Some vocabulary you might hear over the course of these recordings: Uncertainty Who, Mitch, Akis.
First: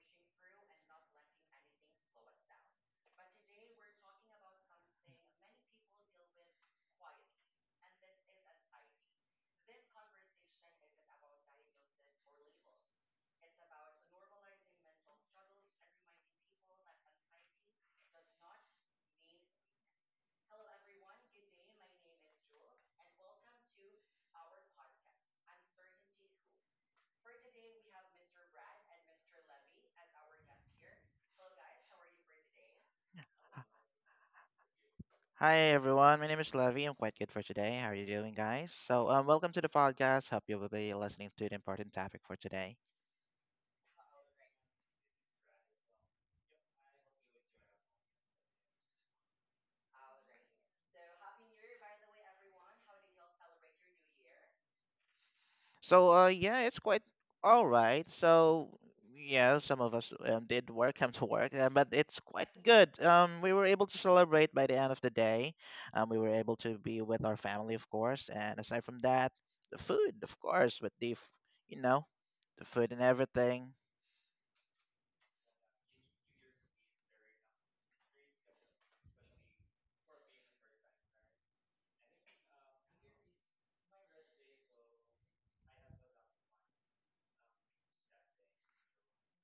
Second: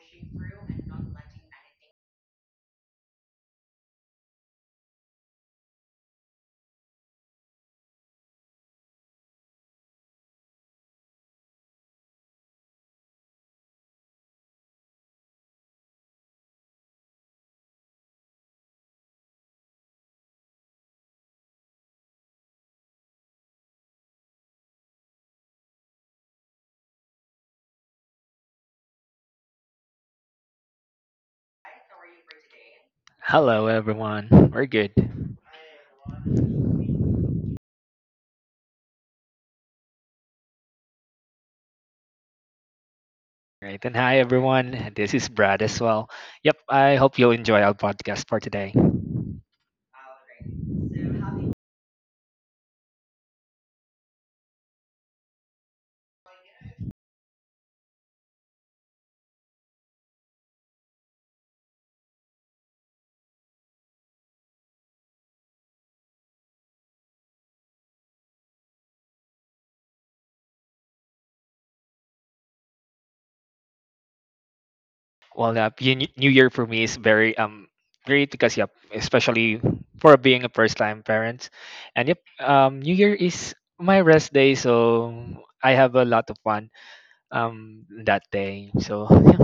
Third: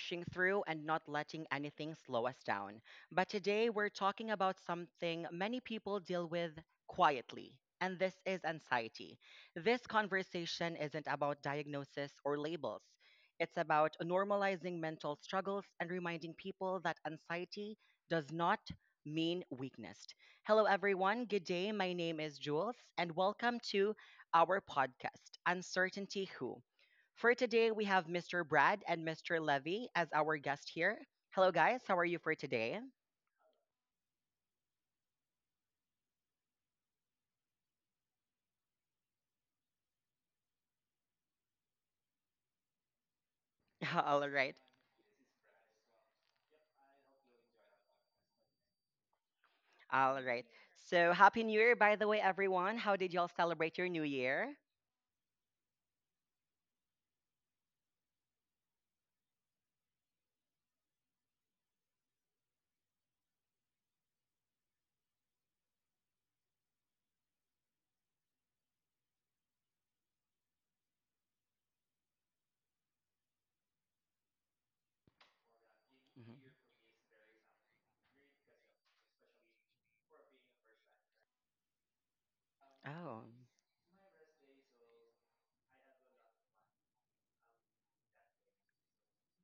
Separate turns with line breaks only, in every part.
pushing through, and not letting anything slow us down. But today we're talking about something many people deal with quietly, and this is anxiety. This conversation isn't about diagnosis or labels, it's about normalizing mental struggles and reminding people that anxiety does not mean weakness. Hello, everyone. Good day. My name is Jules, and welcome to our podcast, Uncertainty Who. For today, we have Mr. Brad and Mr. Levy as our guest here. Hello, guys. How are you for today?
Hello, everyone. We're good.
Hi everyone, my name is Levy. I'm quite good for today. How are you doing, guys? So, welcome to the podcast. Hope you will be listening to the important topic for today.
Right. And hi,
All right.
everyone. This is Brad as well. Yep. I hope you'll enjoy our podcast for today.
All right. So, Happy New Year, by the way, everyone. How did y'all celebrate your New Year?
So, yeah, it's quite all right. So, yeah, some of us did work, come to work, but it's quite good. We were able to celebrate by the end of the day. We were able to be with our family, of course, and aside from that, the food, of course, with the, f- you know, the food and everything.
New Year
Mhm.
for me is very great because, yep, especially for being a first time parent. And, yep, New Year
Oh.
is my rest day. So I have a lot of fun that day. So, yeah.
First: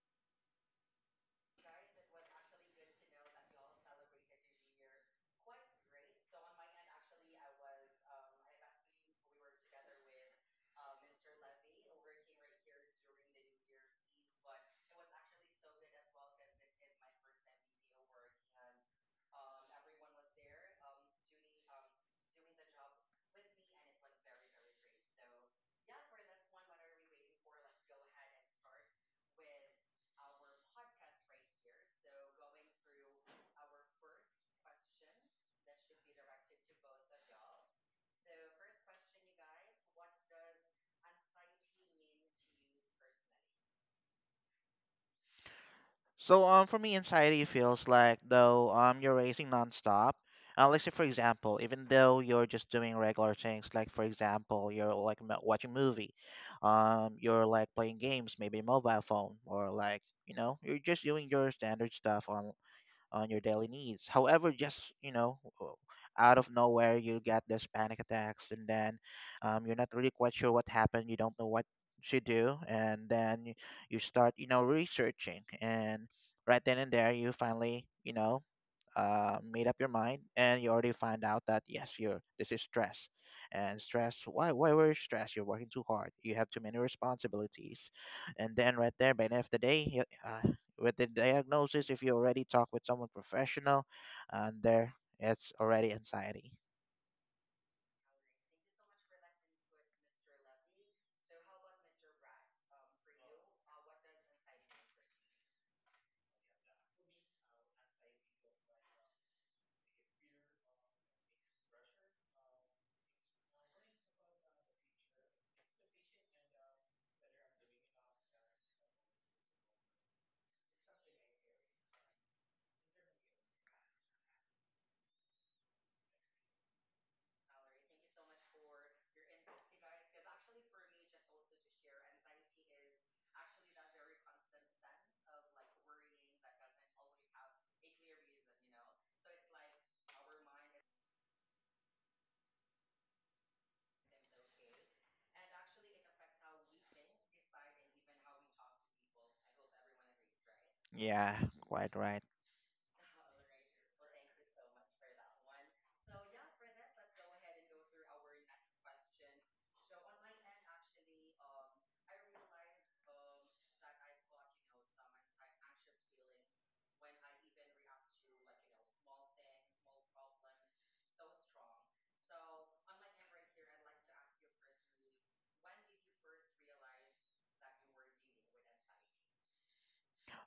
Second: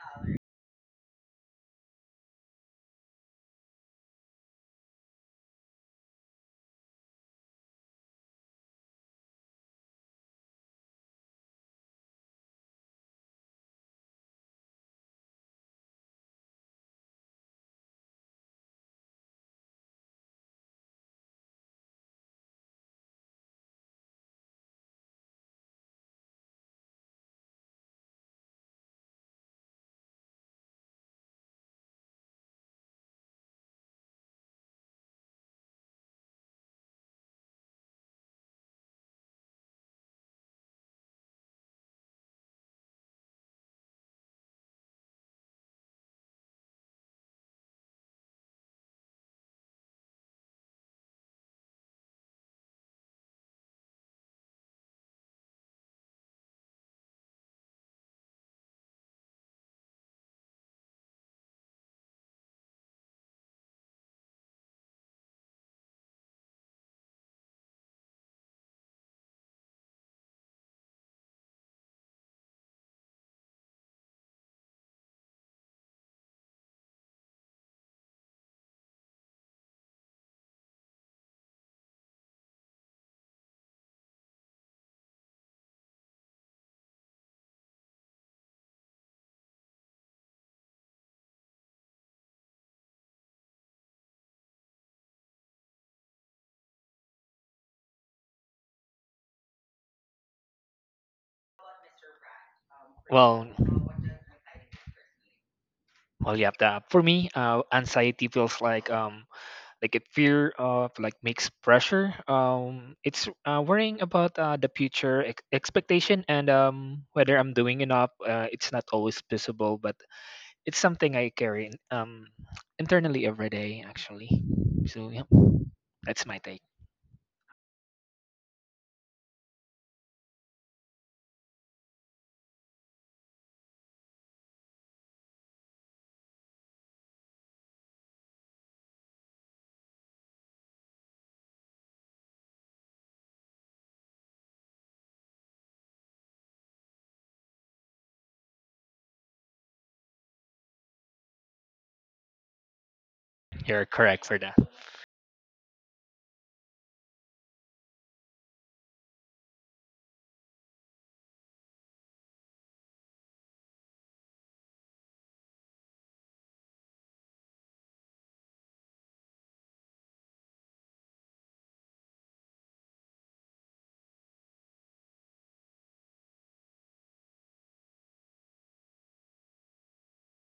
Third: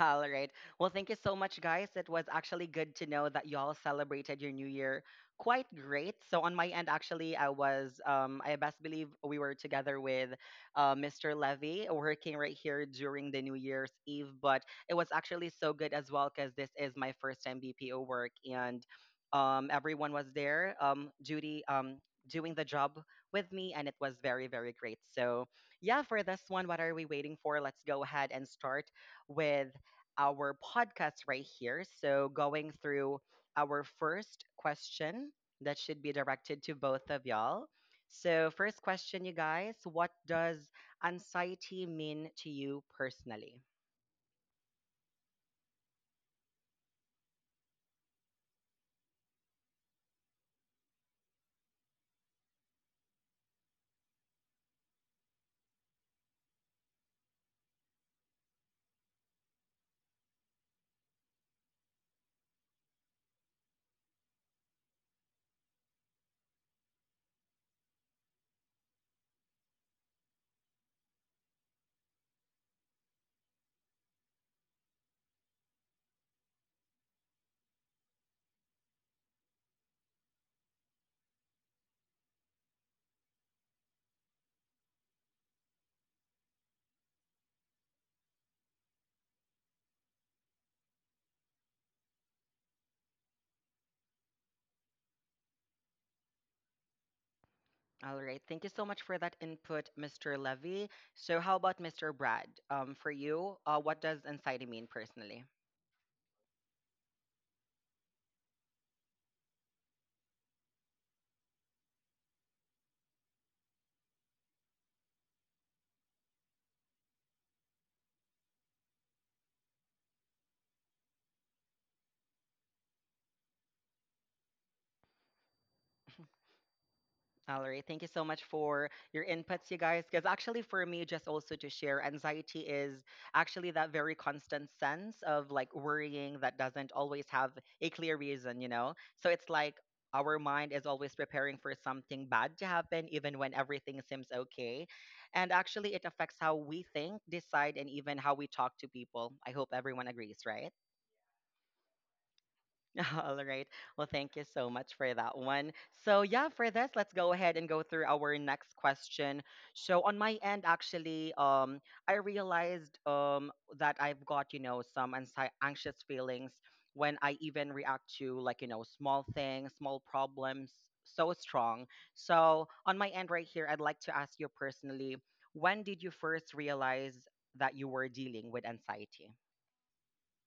All right. Well, thank you so much, guys. It was actually good to know that y'all celebrated your new year quite great. So on my end, actually, I was, I best believe we were together with Mr. Levy working right here during the New Year's Eve. But it was actually so good as well because this is my first time BPO work and everyone was there. Judy, doing the job with me and it was very great. So yeah, for this one, what are we waiting for? Let's go ahead and start with our podcast right here. So, going through our first question that should be directed to both of y'all. So, first question, you guys, what does anxiety mean to you personally?
So for me anxiety feels like though you're racing nonstop. Let's say for example, even though you're just doing regular things, like for example, you're like watching movie, you're like playing games, maybe mobile phone, or you're just doing your standard stuff on your daily needs. However, just you know, w- out of nowhere you get this panic attacks, and then you're not really quite sure what happened. You don't know what to do, and you start researching, and right then and there you finally made up your mind and you already find out that yes, you're this is stress, and stress. Why were you stressed? You're working too hard. You have too many responsibilities, and then right there by the end of the day, with the diagnosis, if you already talk with someone professional, and there it's already anxiety.
All right. Thank you so much for that input, Mr. Levy. So, how about Mr. Brad? For
Well,
you, what does anxiety mean personally?
well, yeah. For me, anxiety feels like a fear of like makes pressure it's worrying about the future expectation and whether I'm doing enough it's not always visible, but it's something I carry internally every day actually. So yeah, that's my take.
All right. Thank you so much for your inputs, you guys. Because actually, for me, just also to share, anxiety is actually that very constant sense of like worrying that doesn't always have a clear reason, you know? So it's like our mind is always preparing for something bad to happen, even when everything seems okay. And actually, it affects how we think, decide, and even how we talk to people. I hope everyone agrees, right?
Yeah, quite right.
All right.
You're
Well,
correct
thank
for
you
that.
so much for that one. So, yeah, for this, let's go ahead and go through our next question. So, on my end, actually, I realized that I've got, you know, some anxious feelings when I even react to like, you know, small things, small problems so strong. So, on my end, right here, I'd like to ask you personally, when did you first realize that you were dealing with anxiety?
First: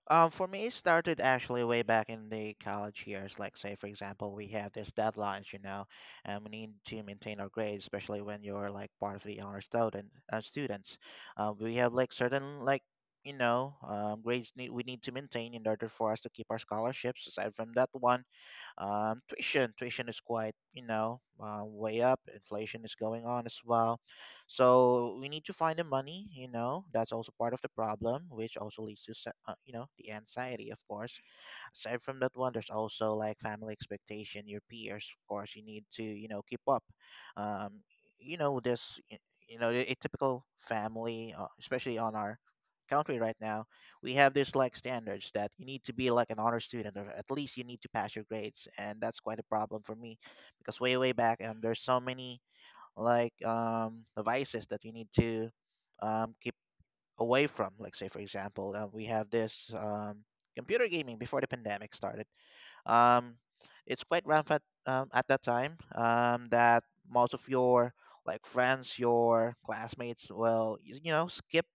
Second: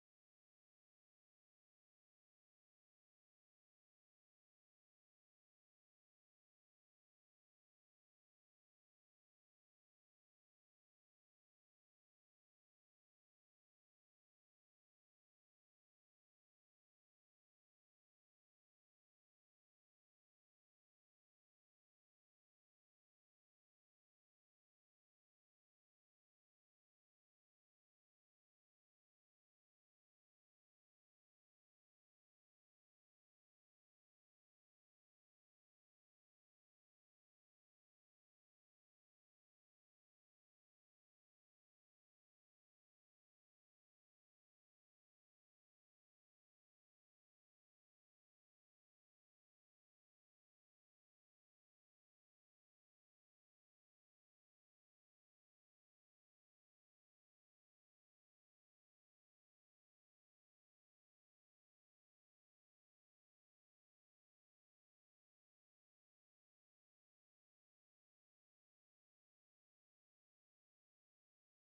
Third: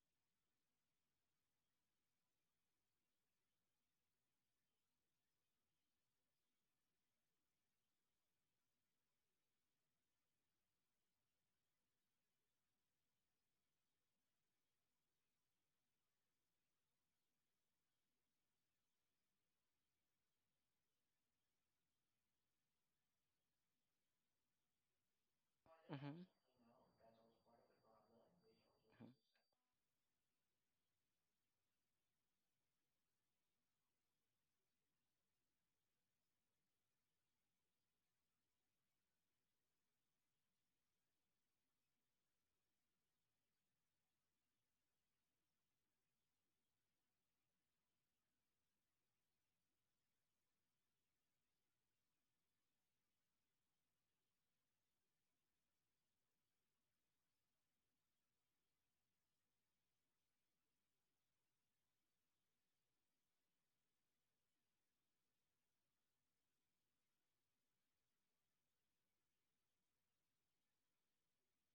For me, it started actually way back in the college years. Like, say, for example, we have these deadlines, you know, and we need to maintain our grades, especially when you're like part of the honor students. We have like certain like grades need, we need to maintain in order for us to keep our scholarships. Aside from that one, tuition is quite, you know, way up. Inflation is going on as well. So we need to find the
Mm-hmm.
money, you know, that's also part of the problem, which also leads to, you know, the anxiety, of course. Aside from that one, there's also like family expectation, your peers, of course, you need to, you know, keep up. Um, you know, you know, a typical family, especially on our country right now, we have this like standards that you need to be like an honor student or at least you need to pass your grades. And that's quite a problem for me because way back, and there's so many like vices that you need to keep away from. Like, say, for example, we have this computer gaming before the pandemic started. um, it's quite rampant at that time that most of your like friends, your classmates will skip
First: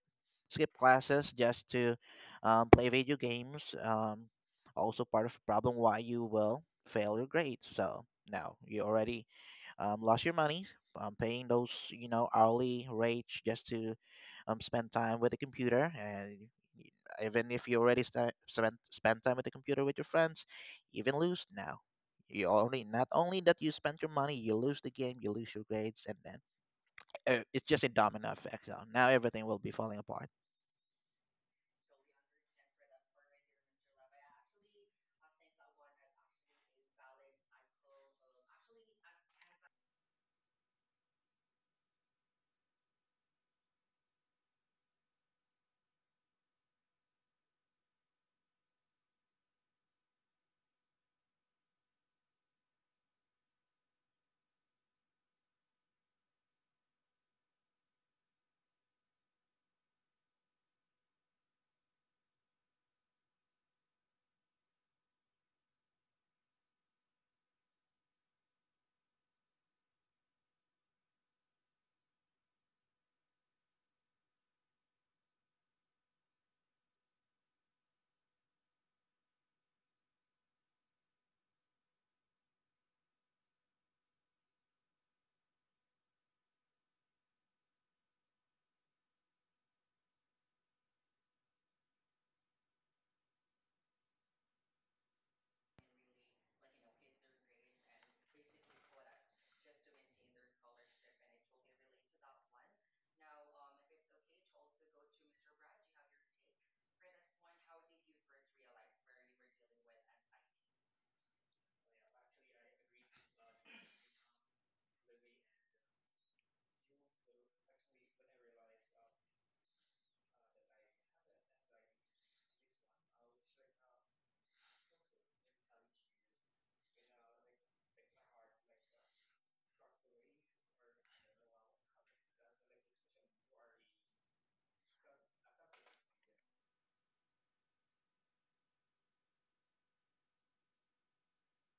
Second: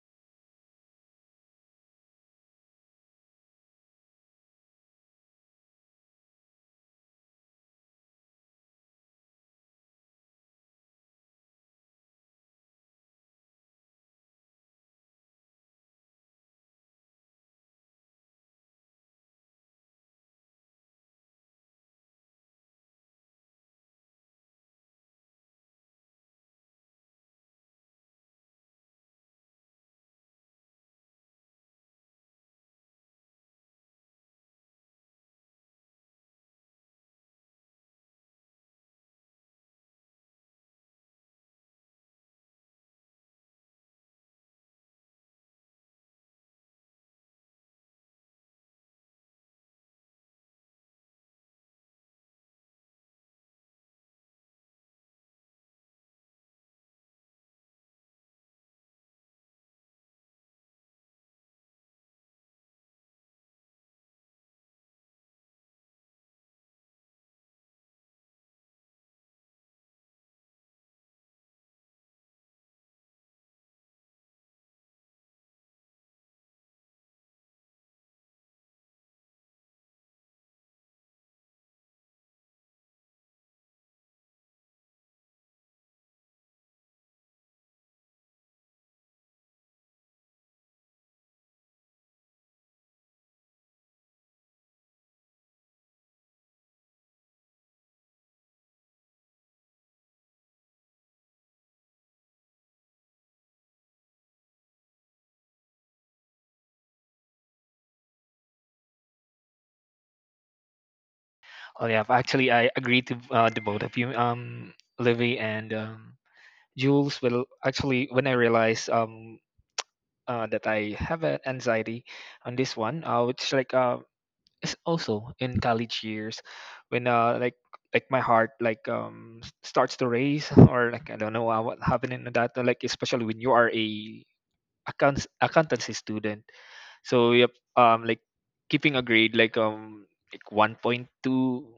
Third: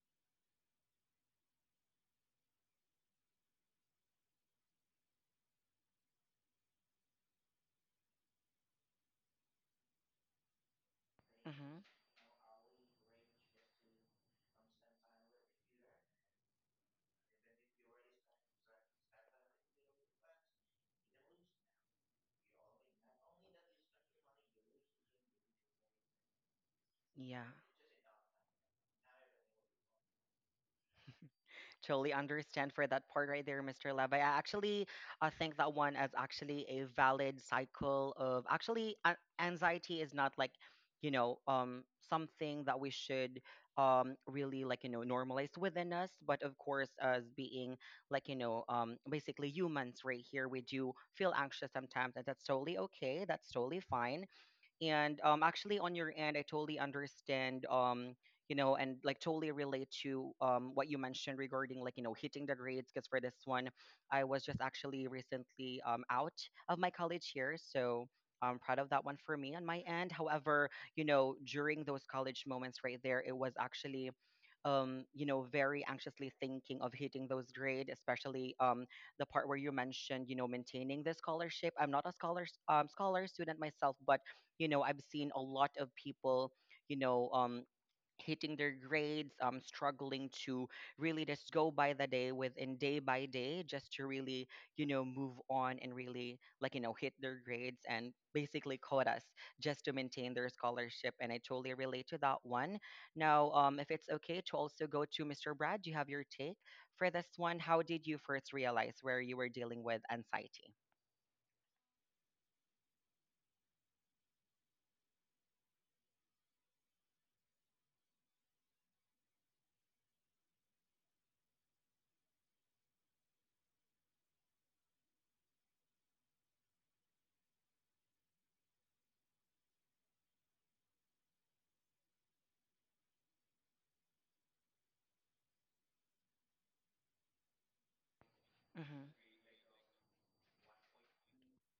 classes just to play video games. Also part of the problem why you will fail your grades. So now you already lost your money paying those
Mm-hmm.
you know hourly rates just to spend time with the computer and y- even if you already sta spent spend time with the computer with your friends you even lose now you only not only that you spent your money you lose the game you lose your grades and then
Yeah.
it's just a domino effect, so now everything will be falling apart.
Totally understand for that part right there, Mr. Levi. I think that one is actually a valid cycle of actually anxiety is not like, you know, something that we should really, like, you know, normalize within us, but of course, as being like, you know, basically humans right here, we do feel anxious sometimes and that's totally okay, that's totally fine. And actually, on your end, I totally understand, you know, and like totally relate to what you mentioned regarding like, you know, hitting the grades. Because for this one, I was just actually recently out of my college years, so I'm proud of that one. For me, on my end, however, you know, during those college moments right there, it was actually you know, very anxiously thinking of hitting those grades, especially the part where you mentioned, you know, maintaining the scholarship. I'm not a scholar, student myself, but you know, I've seen a lot of people, you know, hitting their grades, struggling to really just go by the day, within day by day, just to really, you know, move on and really, like, you know, hit their grades and basically quotas, just to maintain their scholarship, and I totally relate to that one. Now, if it's okay to also go to Mr. Brad, do you have your take for this one? How did you first realize where you were dealing with anxiety?
Well, actually, I agree to the both of you, Livy and Jules. Will actually when I realize that I have an anxiety on this one, which like it's also in college years, when like my heart like starts to race or like I don't know what happened in that, like especially when you are a accountancy student. So yep, like keeping a grade like 1.2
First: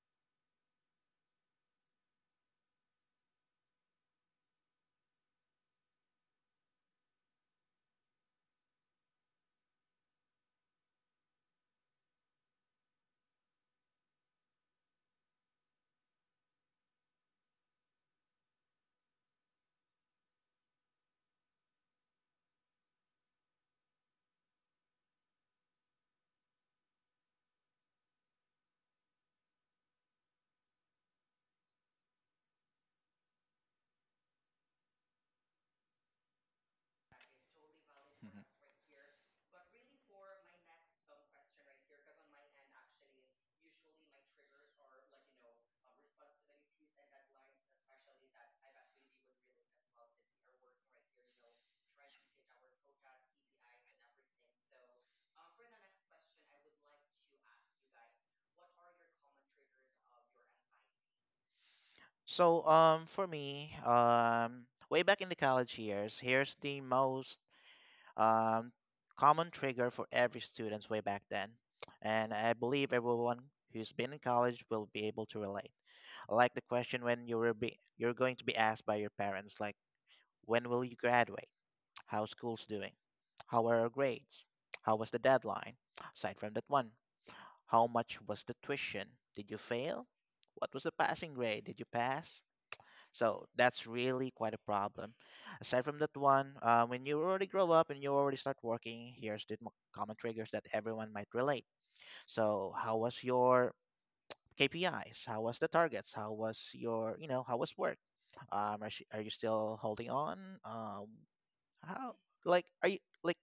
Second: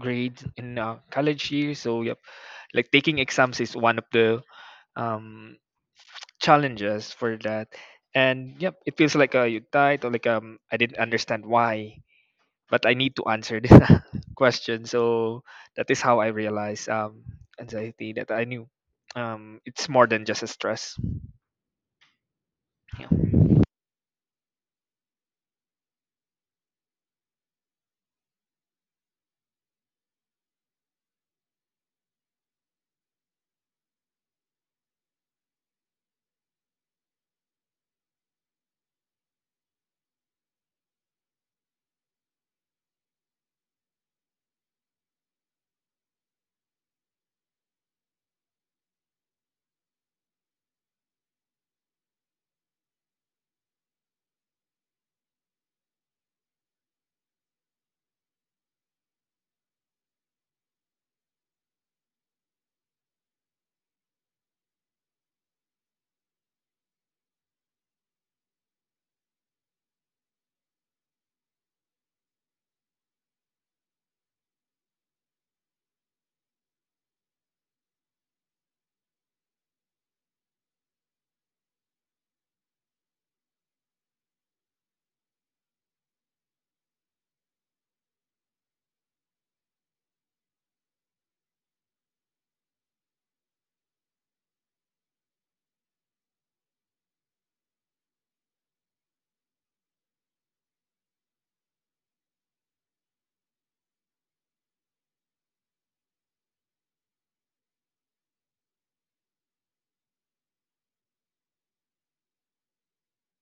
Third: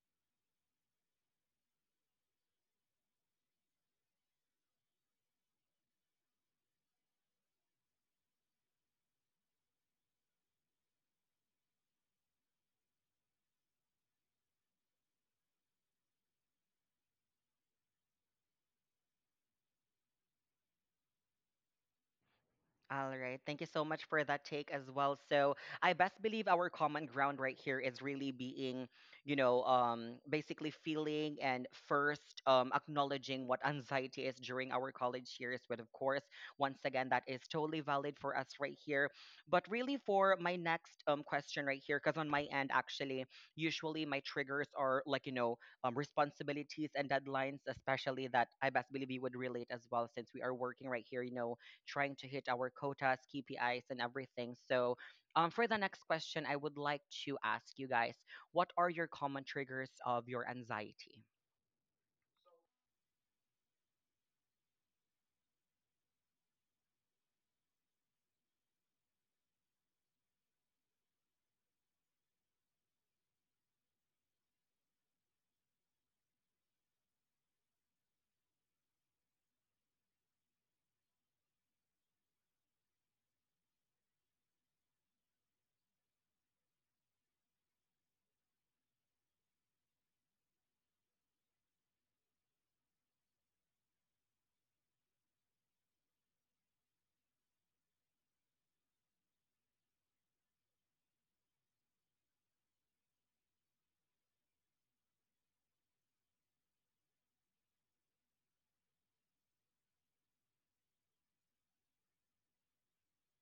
grade in college years. So yep, like taking exams is one of the um challenges for that. And yep, it feels like you died or like I didn't understand why, but I need to answer this question. So that is how I realized anxiety that I knew it's more than just a stress.
All right. Thank you so much for that take as well. So I best believe our common ground right here is really being, you know, basically feeling and first acknowledging what anxiety is during our college years. But of course, once again, that is totally valid for
Mhm.
us right here. But really, for my next question right here, because on my end, actually, usually my triggers are like, you know, responsibilities and deadlines, especially that I best believe you would relate as well since we are working right here, you know, trying to hit our quotas, KPIs, and everything. So, for the next question, I would like to ask you guys, what are your common triggers of your anxiety?
So for me way back in the college years here's the most um, common trigger for every student's way back then. And I believe everyone who's been in college will be able to relate. I like the question when you're going to be asked by your parents, like, when will you graduate? How school's doing? How are our grades? How was the deadline? Aside from that one, how much was the tuition? Did you fail? What was the passing grade? Did you pass? So that's really quite a problem. Aside from that one, when you already grow up and you already start working, here's the common triggers that everyone might relate. So how was your KPIs? How was the targets? How was your, you know, how was work? Are you still holding on? Um, how, like, are you, like,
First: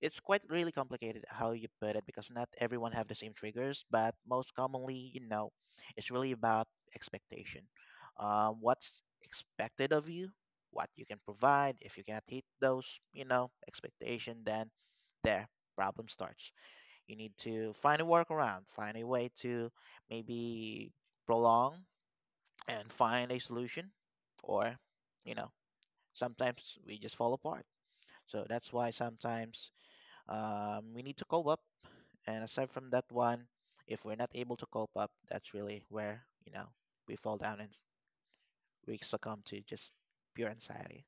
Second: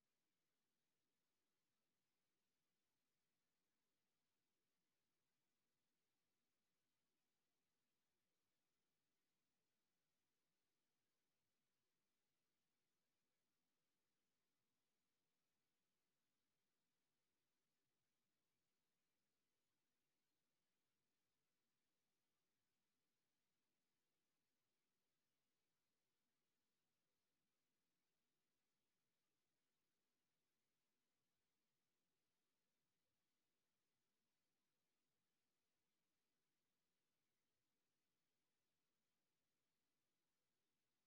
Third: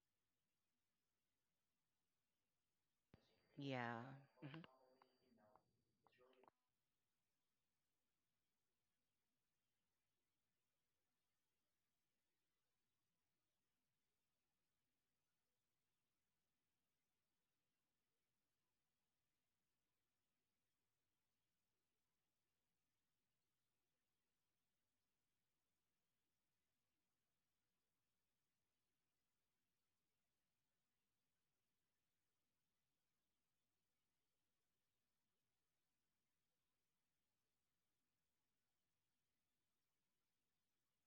it's quite really complicated how you put it because not everyone have the same triggers,
Yeah.
but most commonly, you know, it's really about expectation. What's expected of you, what you can provide. If you cannot hit those, you know, expectation, then there problem starts. You need to find a workaround, find a way to maybe prolong and find a solution, or you know, sometimes we just fall apart. So that's why sometimes we need to cope up, and aside from that one, if we're not able to cope up, that's really where, you know, we fall down and we succumb to just pure anxiety.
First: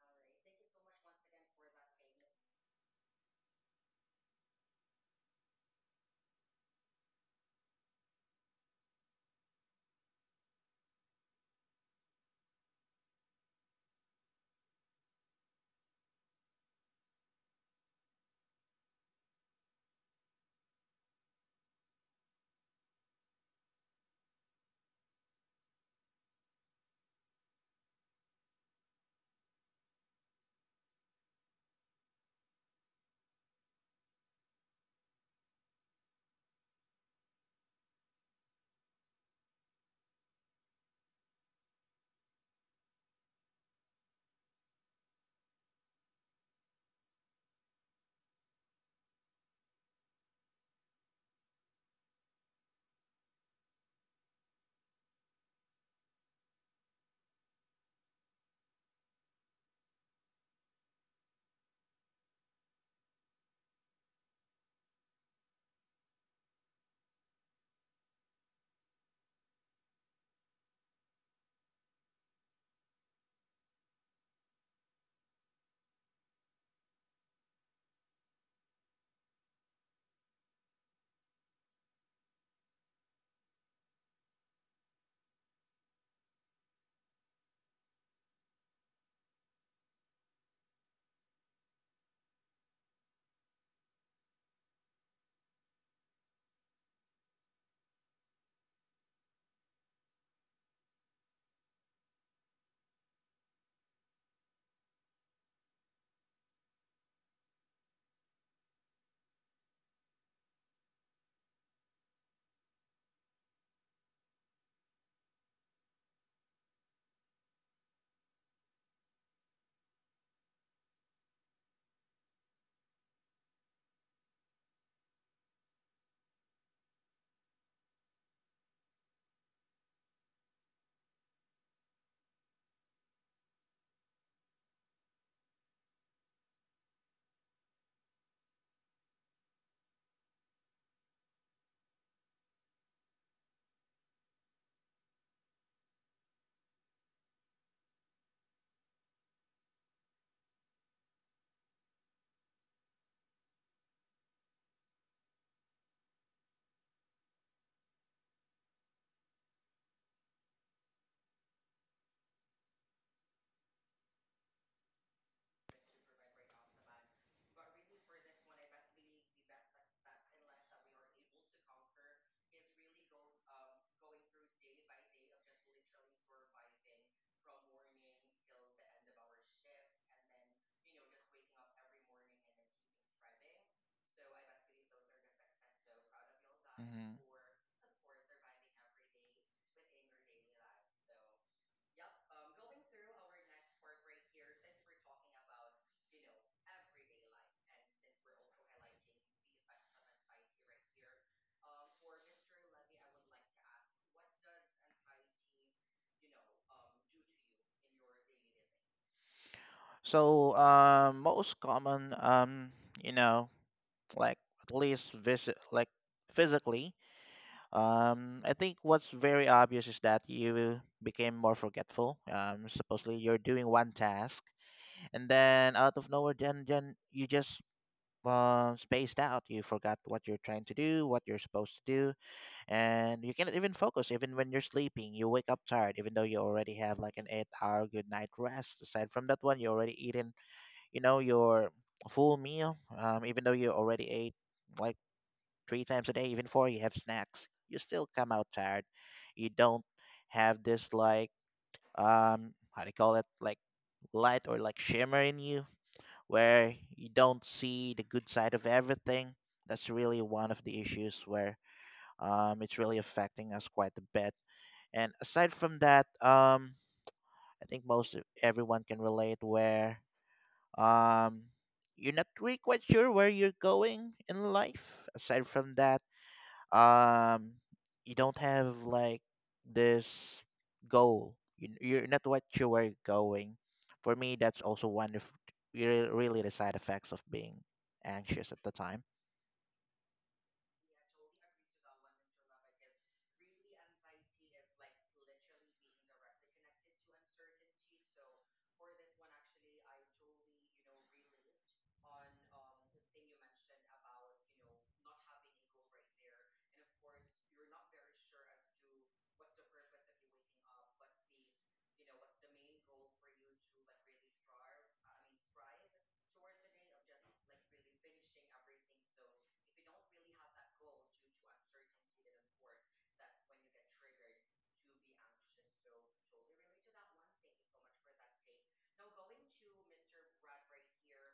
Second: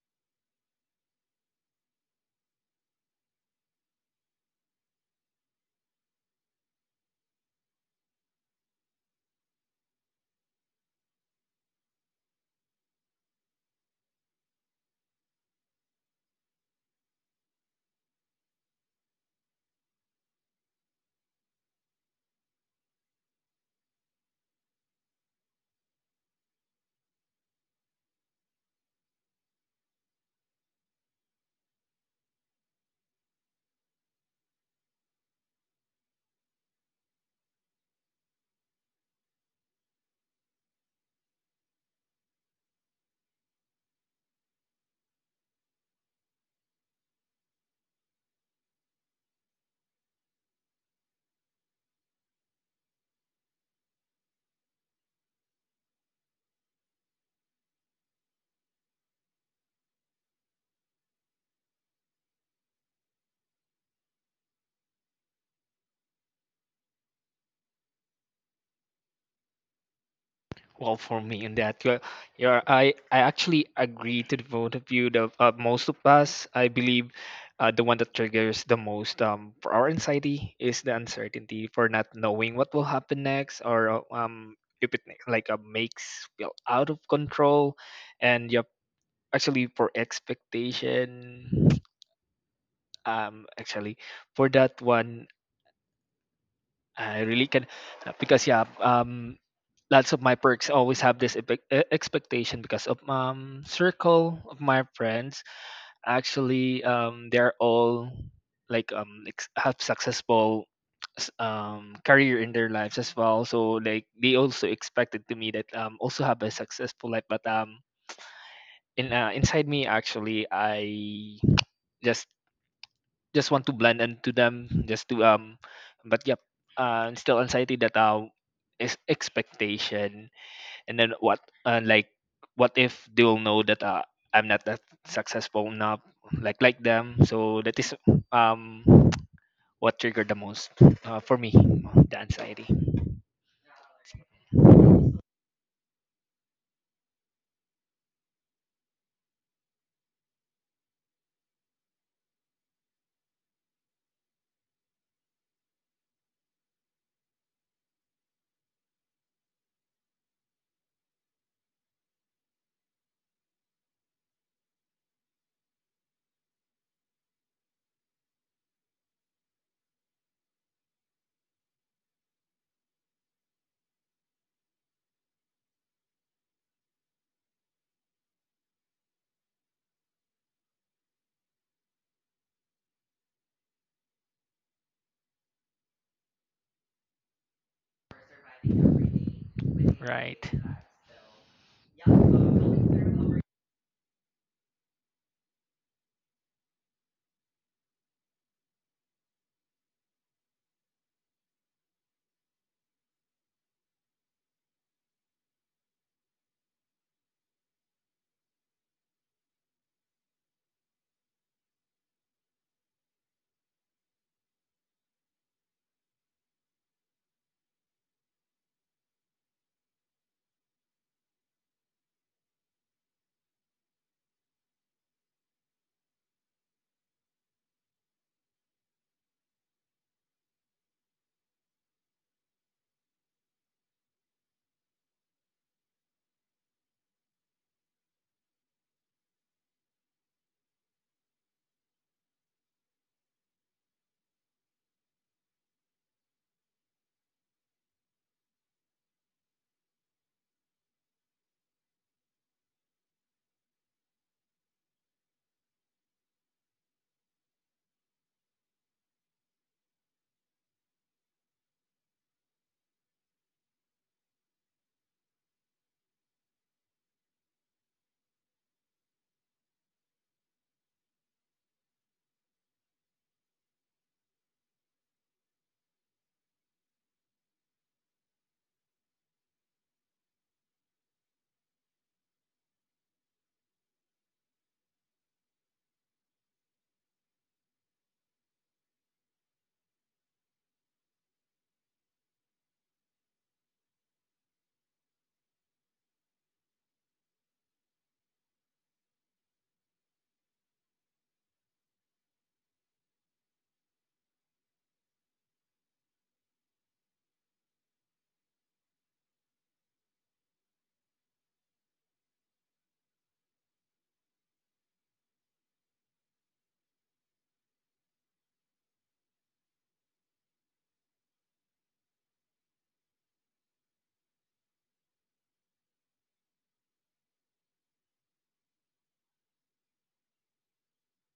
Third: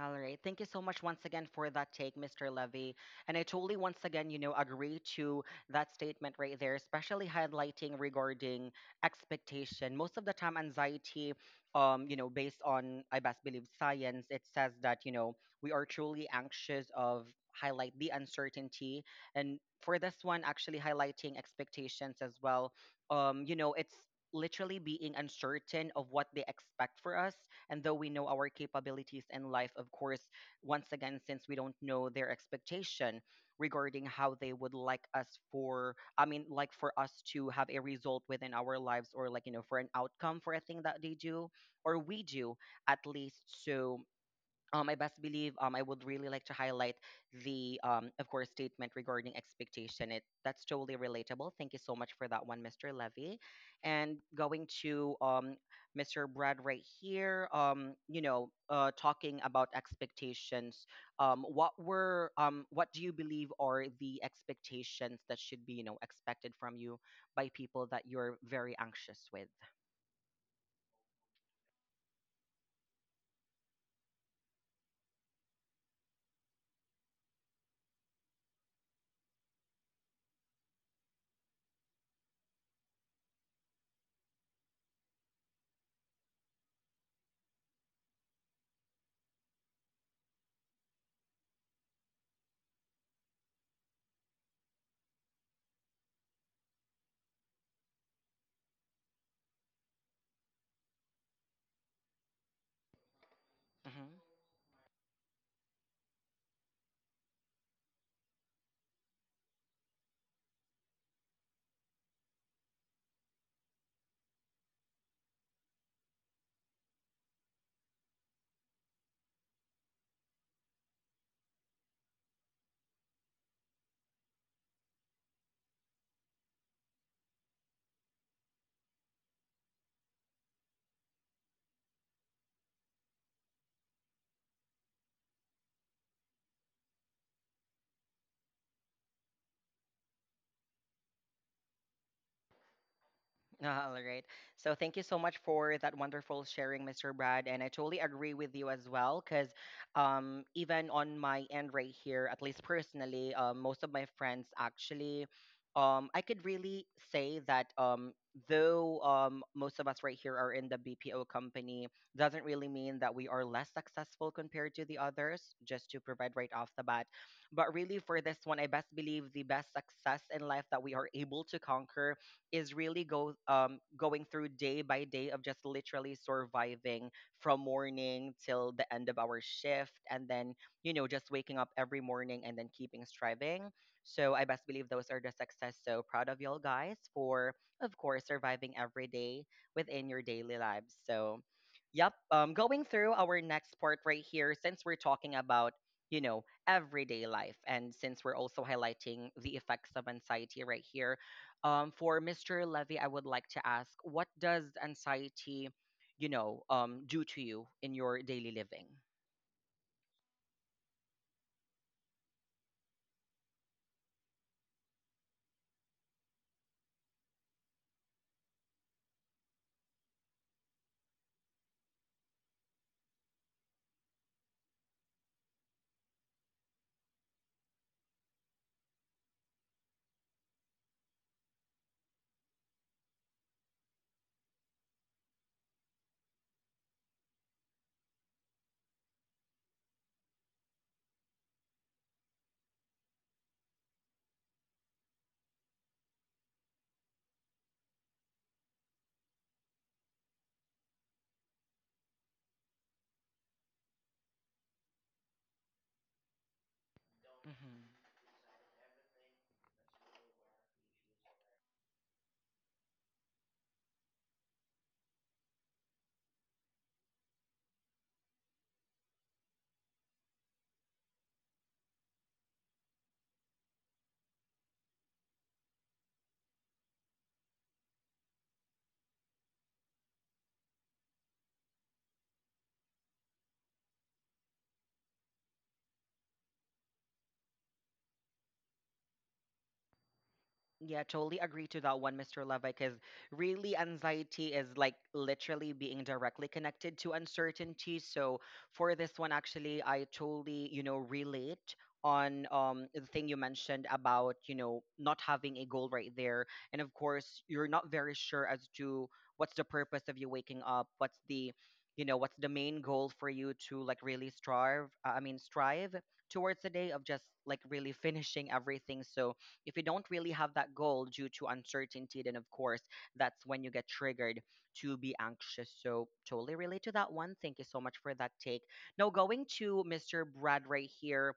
All right. Thank you so much once again for that take, Mr. Levy. And I totally, once again, you know, agree to that statement right there, especially highlighting regarding expectation. Most of the time anxiety, you know, based on I best believe science, it says that, you know, we are truly anxious of highlight the uncertainty. And for this one, actually highlighting expectations as well. You know, it's literally being uncertain of what they expect for us, and though we know our capabilities in life, of course, once again, since we don't know their expectation regarding how they would like us for, I mean, like, for us to have a result within our lives, or like, you know, for an outcome for a thing that they do or we do at least. So I best believe I would really like to highlight the, of course, statement regarding expectation. It That's totally relatable. Thank you so much for that one, Mr. Levy. And going to Mr. Brad right here, you know, talking about expectations. Um, what do you believe are the expectations that should be, you know, expected from you by people that you're very anxious with?
Well, for me, in that, you're, I actually agree to the both of you. The Most of us, I believe, the one that triggers the most for our anxiety is the uncertainty, for not knowing what will happen next, or if it like makes feel out of control. And yep, actually for expectation, actually for that one, I really can, because yeah, lots of my perks always have this expectation because of
Mm-hmm.
circle of my friends. Actually, they're all like have successful career in their lives as well. So like they also expected to me that also have a successful life. But in inside me, actually, I just just want to blend into them just to but yep, still anxiety that is expectation. And then what like what if they'll know that I'm not that successful enough like them. So that is um what triggered the most for me, the anxiety.
All right. So thank you so much for that wonderful sharing, Mr. Brad. And I totally agree with you as well, because even on my end right here, at least personally, most of my friends actually, I could really say that though most of us right here are in the BPO company, doesn't really mean that we are less successful compared to the others, just to provide right off the bat. But really, for this one, I best believe the best success in life that we are able to conquer is really go going through day by day of just literally surviving from morning till the end of our shift, and then you know, just waking up every morning and then keeping striving. So I best believe those are the success. So proud of y'all guys
Hmm.
for, of course, surviving every day within your
Right.
daily lives. So yep, going through our next part right here, since we're talking about, you know, everyday life, and since we're also highlighting the effects of anxiety right here, for Mr. Levy, I would like to ask, what does anxiety, you know, do to you in your daily living?
So, most common, you know, like at least visit, like physically, I think what's very obvious is that you became more forgetful. Supposedly you're doing one task and then out of nowhere then you just spaced out, you forgot what you're trying to do, what you're supposed to do, and you cannot even focus. Even when you're sleeping you wake up tired even though you already have like an 8 hour good night rest. Aside from that one you already eaten, you know, your full meal, even though you already ate like three times a day, even four, you have snacks, you still come out tired. You don't have this like how do you call it, like light or like shimmer in you, where you don't
Hmm.
see the good side of everything. That's really one of the issues where it's really affecting us quite a bit. And aside from that, I think everyone can relate where um, you're not really quite sure where you're going in life. Aside from that, um you don't have like this goal, you're not what you were going. For me that's also one of really the side effects of being anxious at the time.
Yeah, totally agree to that one, Mr. Levi, because really anxiety is like literally being directly connected to uncertainty. So for this one, actually, I totally, you know, relate on the thing you mentioned about, you know, not having a goal right there. And of course, you're not very sure as to what's the purpose of you waking up, what's the, you know, what's the main goal for you to like really strive I mean strive towards the day of just like really finishing everything. So if you don't really have that goal due to uncertainty, then of course that's when you get triggered to be anxious. So totally relate to that one. Thank you so much for that take. Now going to Mr. Brad right here,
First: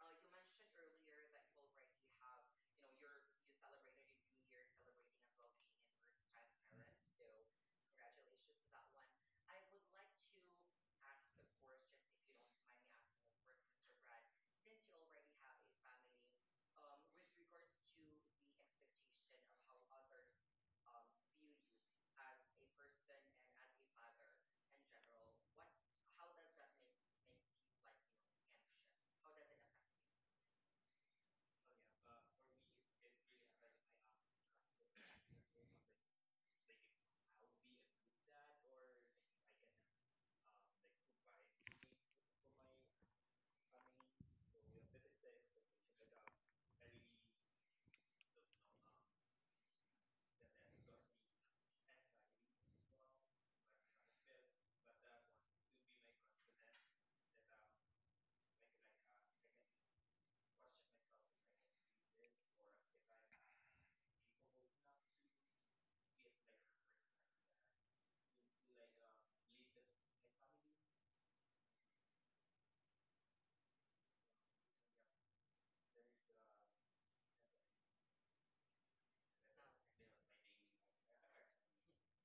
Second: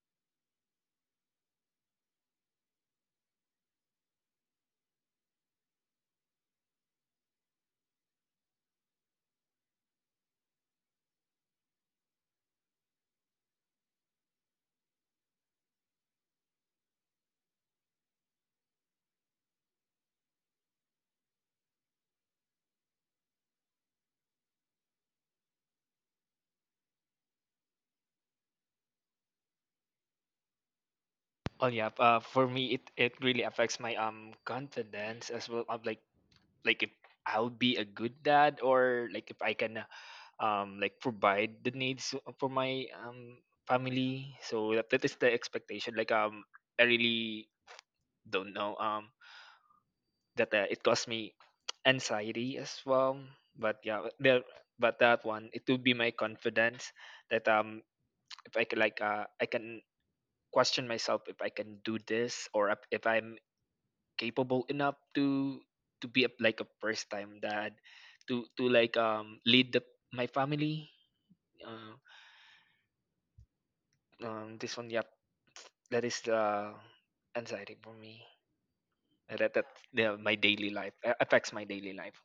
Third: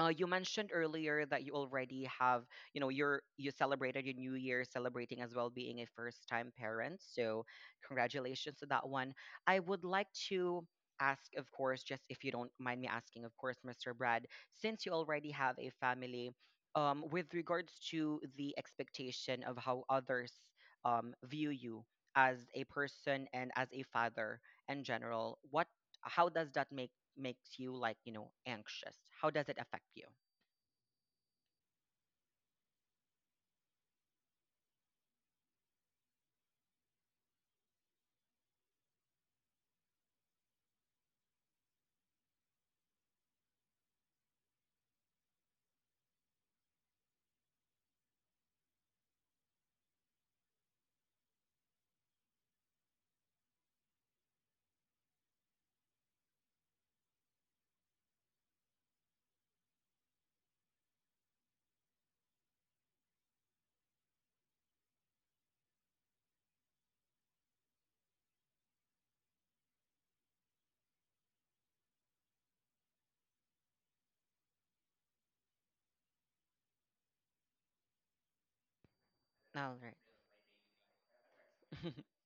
you mentioned earlier that you already have, you know, you celebrated your new year, celebrating as well, being a first time parent, so congratulations to that one. I would like to ask, of course, just if you don't mind me asking, of course, Mr. Brad, since you already have a family, with regards to the expectation of how others view you as a person and as a father in general, what, how does that make makes you, like, you know, anxious? How does it affect you?
Oh yeah for me, it really affects my confidence as well, of like if I'll be a good dad or like if I can like provide the needs for my family. So that is the expectation. Like I really don't know that it caused me anxiety as well. But yeah, there but that one it would be my confidence that if I could like I can question myself if I can do this, or if I'm capable enough to be a, like a first time dad, to like lead my family. uh, this one, yep, that is the anxiety for me. That
All right.
yeah, my daily life affects my daily life.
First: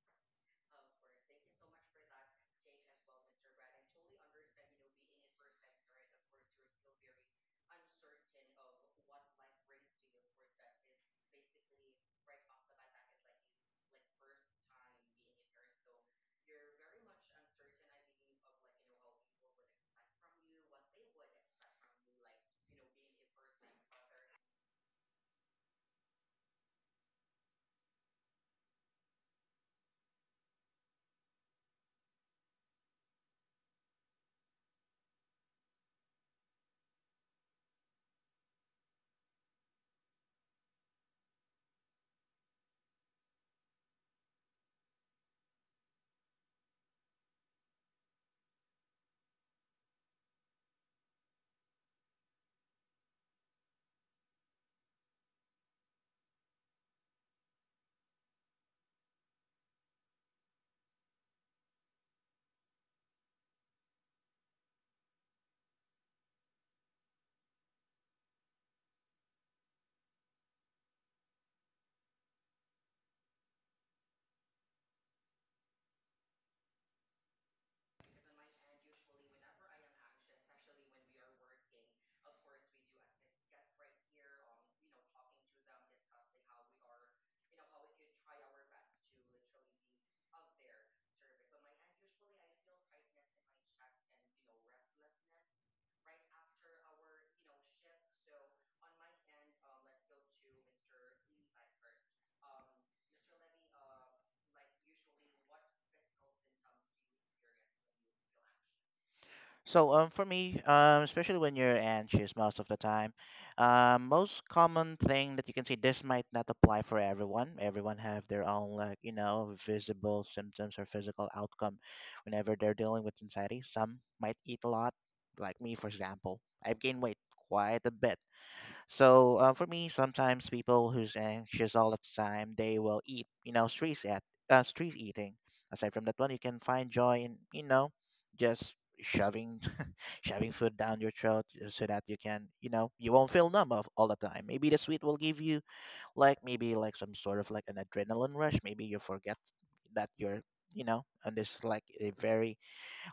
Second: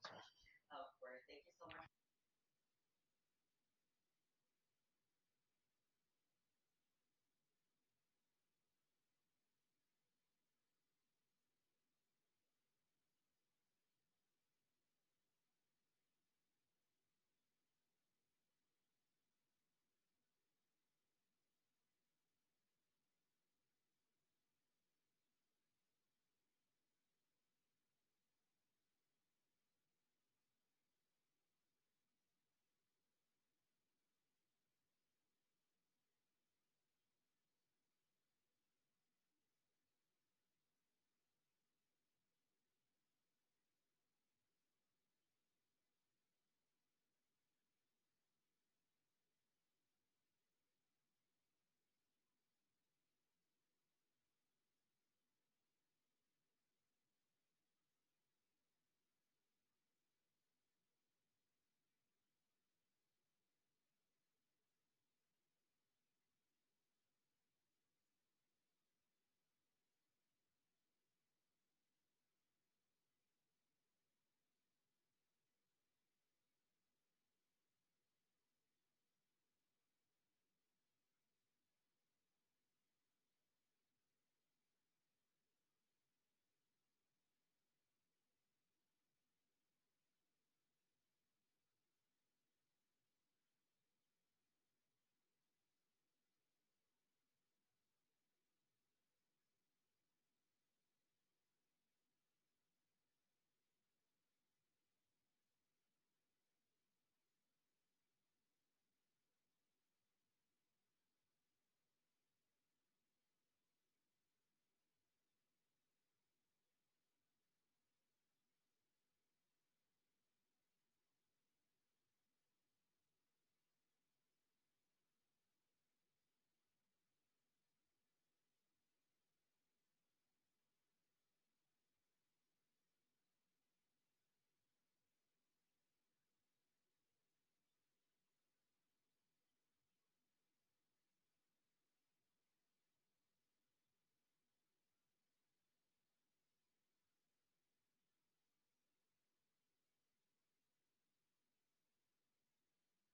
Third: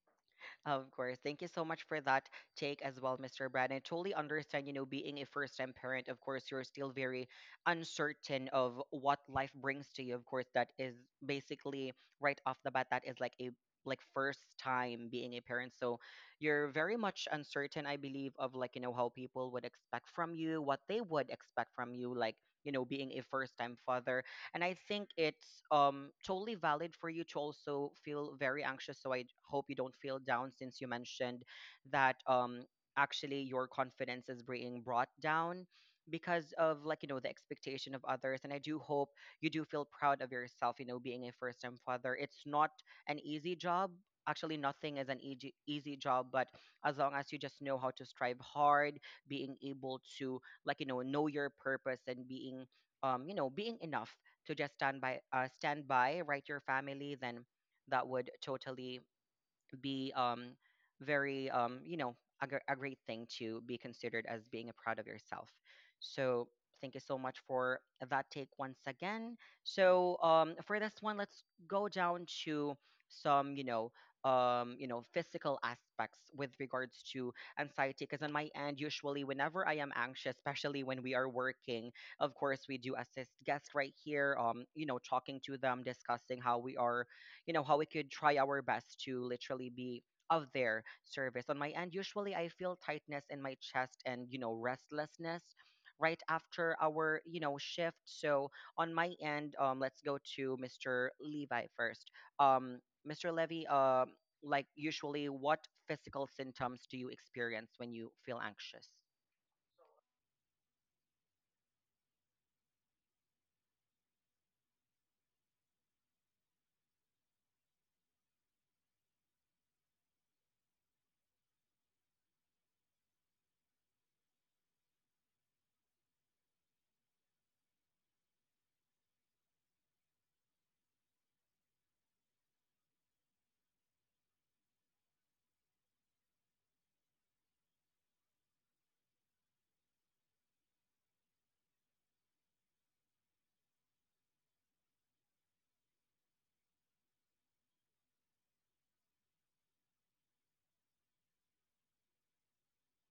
Of course. Thank you so much for that take as well, Mr. Brad. I totally understand, you know, being a first time parent, of course, you're still very uncertain of what life brings to you. Of course, that is basically right off the bat, that is like a first time being a parent, so you're very much uncertain, I believe, of like, you know, how people would expect from you, what they would expect from you, like, you know, being a first time father. And I think it's totally valid for you to also feel very anxious, so I hope you don't feel down since you mentioned that actually your confidence is being brought down because of, like, you know, the expectation of others. And I do hope you do feel proud of yourself, you know, being a first time father. It's not an easy job. Actually, nothing is an easy job, but as long as you just know how to strive hard, being able to, like, you know your purpose, and being you know, being enough to just stand by, stand by right, your family, then that would totally be very, you know, a great thing to be considered as being a proud of yourself. So thank you so much for that take once again. So for this one, let's go down to some, you know, you know, physical aspects with regards to anxiety. Because on my end, usually whenever I am anxious, especially when we are working, of course we do assist guests right here, you know, talking to them, discussing how we are, you know, how we could try our best to literally be of their service. On my end, usually I feel tightness in my chest and, you know, restlessness right after our, you know, shift. So on my end, let's go to Mr. Levi first. um Mr. Levy, like, usually what physical symptoms do you experience when you feel anxious?
So for me, especially when you're anxious most of the time, most common thing that you can see, this might not apply for everyone. Everyone have their own like, you know, visible symptoms or physical outcome whenever they're dealing with anxiety. Some might eat a lot, like me for example. I've gained weight quite a bit. So for me, sometimes people who's anxious all the time, they will eat, you know, street eating. Aside from that one, you can find joy in, you know, just shoving shoving food down your throat so that you can, you know, you won't feel numb of all the time. Maybe the sweet will give you like maybe like some sort of like an adrenaline rush. Maybe you forget that you're, you know, and this is like a very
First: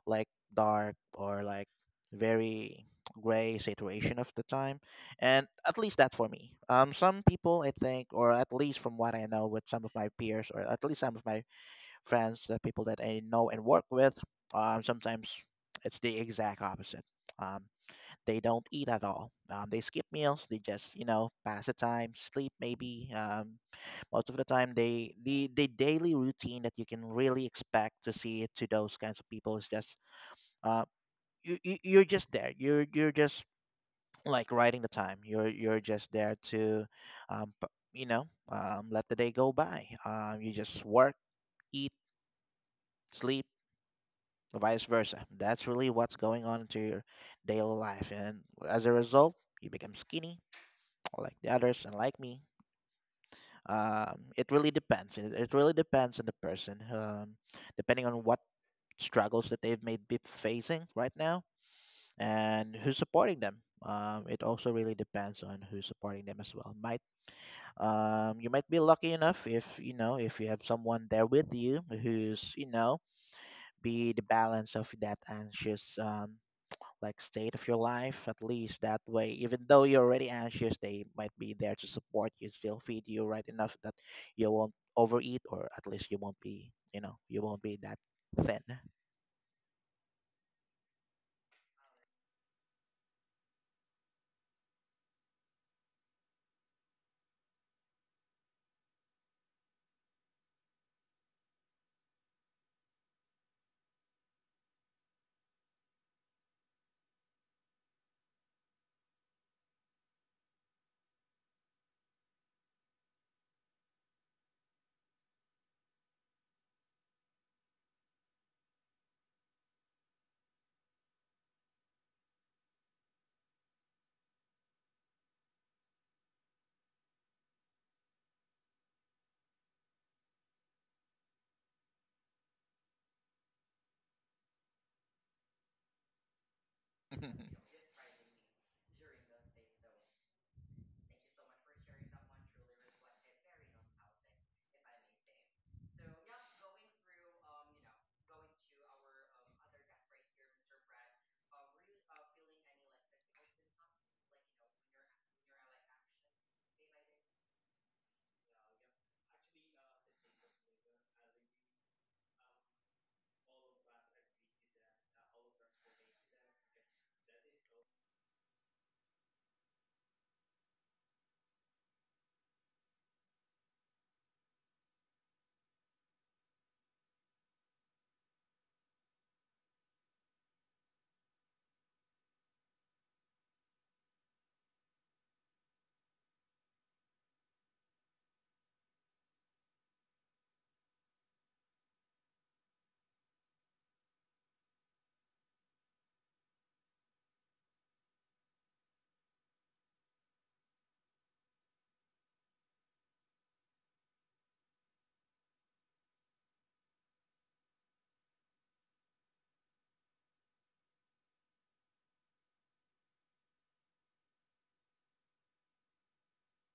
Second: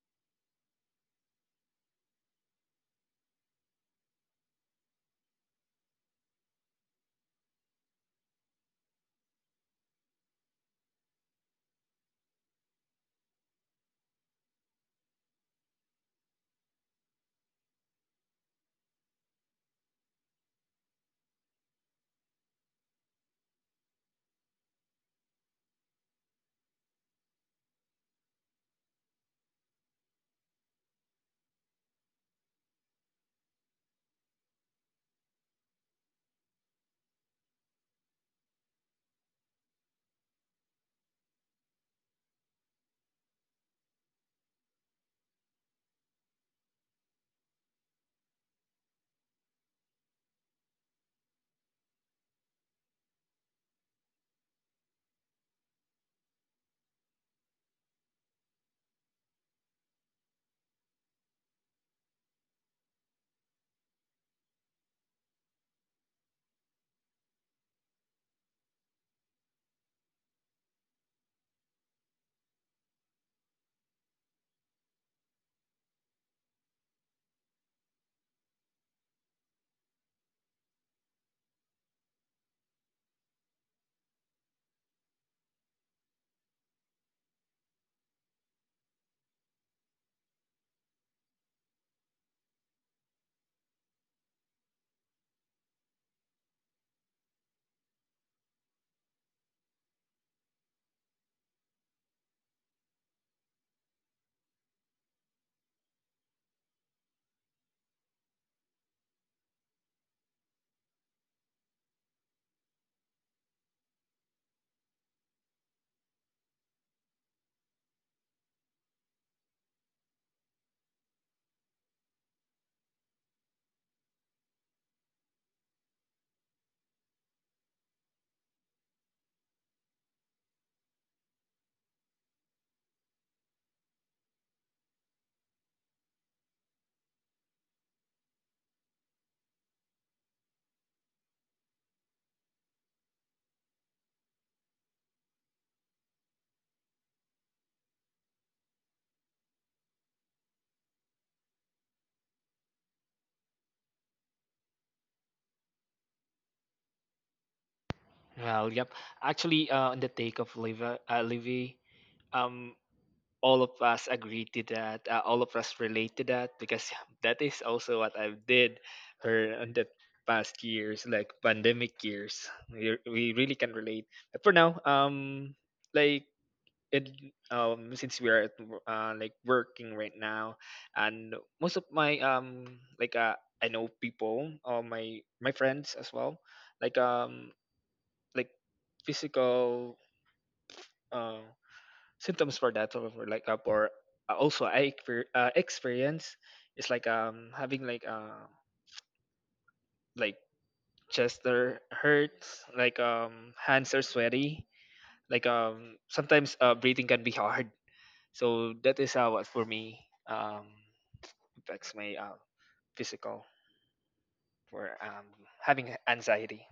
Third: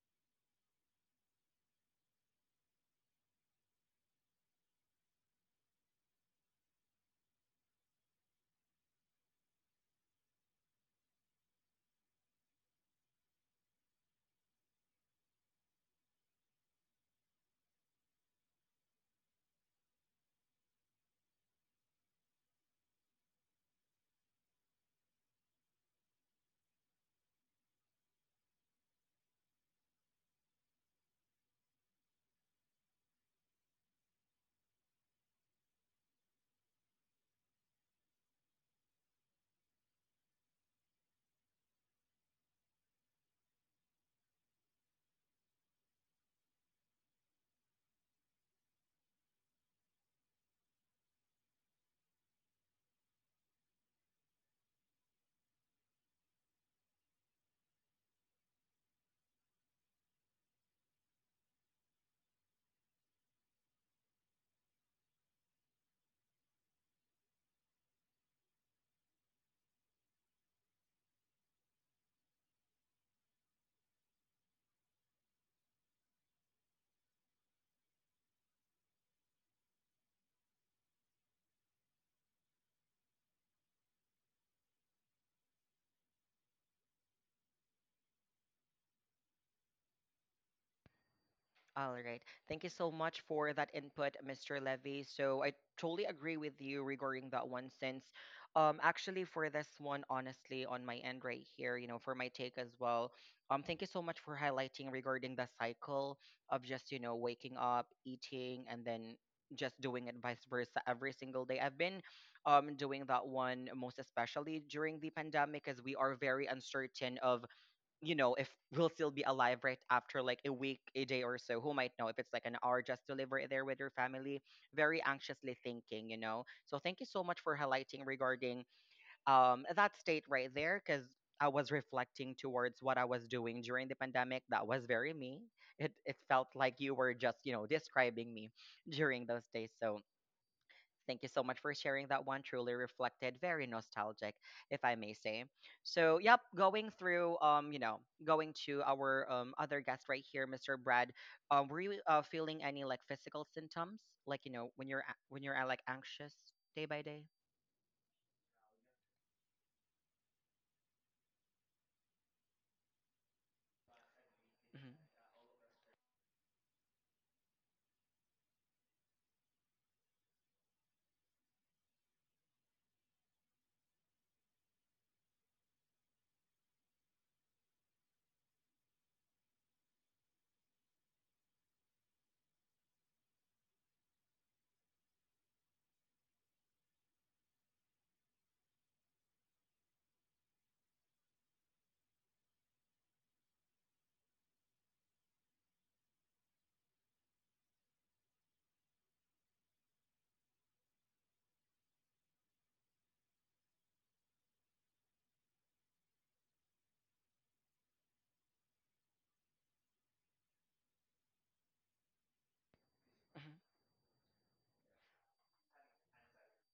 like dark or like very gray situation of the time. And at least that for me. Some people I think, or at least from what I know with some of my peers, or at least some of my friends, the people that I know and work with, sometimes it's the exact opposite. Um, they don't eat at all. They skip meals. They just you know pass the time, sleep maybe. Most of the time, they the daily routine that you can really expect to see to those kinds of people is just uh, you, you're just there. You're just like riding the time. You're just there to, um, p- you know, let the day go by. You just work, eat, sleep. Vice versa. That's really what's going on into your daily life, and as a result, you become skinny like the others and like me. It really depends on the person, depending on what struggles that they've may be facing right now and who's supporting them. It also really depends on who's supporting them as well. Might you might be lucky enough if, you know, if you have someone there with you who's, you know, be the balance of that anxious like state of your life. At least that way, even though you're already anxious, they might be there to support you, still feed you right enough that you won't overeat, or at least you won't be, you know, you won't be that thin.
All right. Thank you so much for that input, Mr. Levy. So I totally agree with you regarding that one. Since actually, for this one, honestly, on my end right here, you know, for my take as well. Thank you so much for highlighting regarding the cycle of just, you know, waking up, eating, and then just doing it vice versa every single day. I've been doing that one most especially during the pandemic, as we are very uncertain of, you know, if we'll still be alive right after like a week, a day or so, who might know if it's like an hour just to live right there with your family, very anxiously thinking, you know. So thank you so much for highlighting regarding that state right there, because I was reflecting towards what I was doing during the pandemic. That was very me. It felt like you were just, you know, describing me during those days. So thank you so much for sharing that one. Truly reflected, very nostalgic, if I may say. So, yep, going through, you know, going to our other guest right here, Mr. Brad. Were you feeling any like physical symptoms, like, you know, when when you're like anxious day by day?
Well, yep. Actually, on the take of Livy, um, all of us agree to
Hmm.
that. All of us relate to that because that is also what I did her in the past years, like pandemic years. We really can relate. But for now, like it, since we are like working right now, and most of my like I know people, all my friends as well, like um, like physical uh, symptoms for that, or for like for also I experience is like having like like chest that hurts, like hands are sweaty, like sometimes breathing can be hard. So that is how what for me um affects my physical for having anxiety.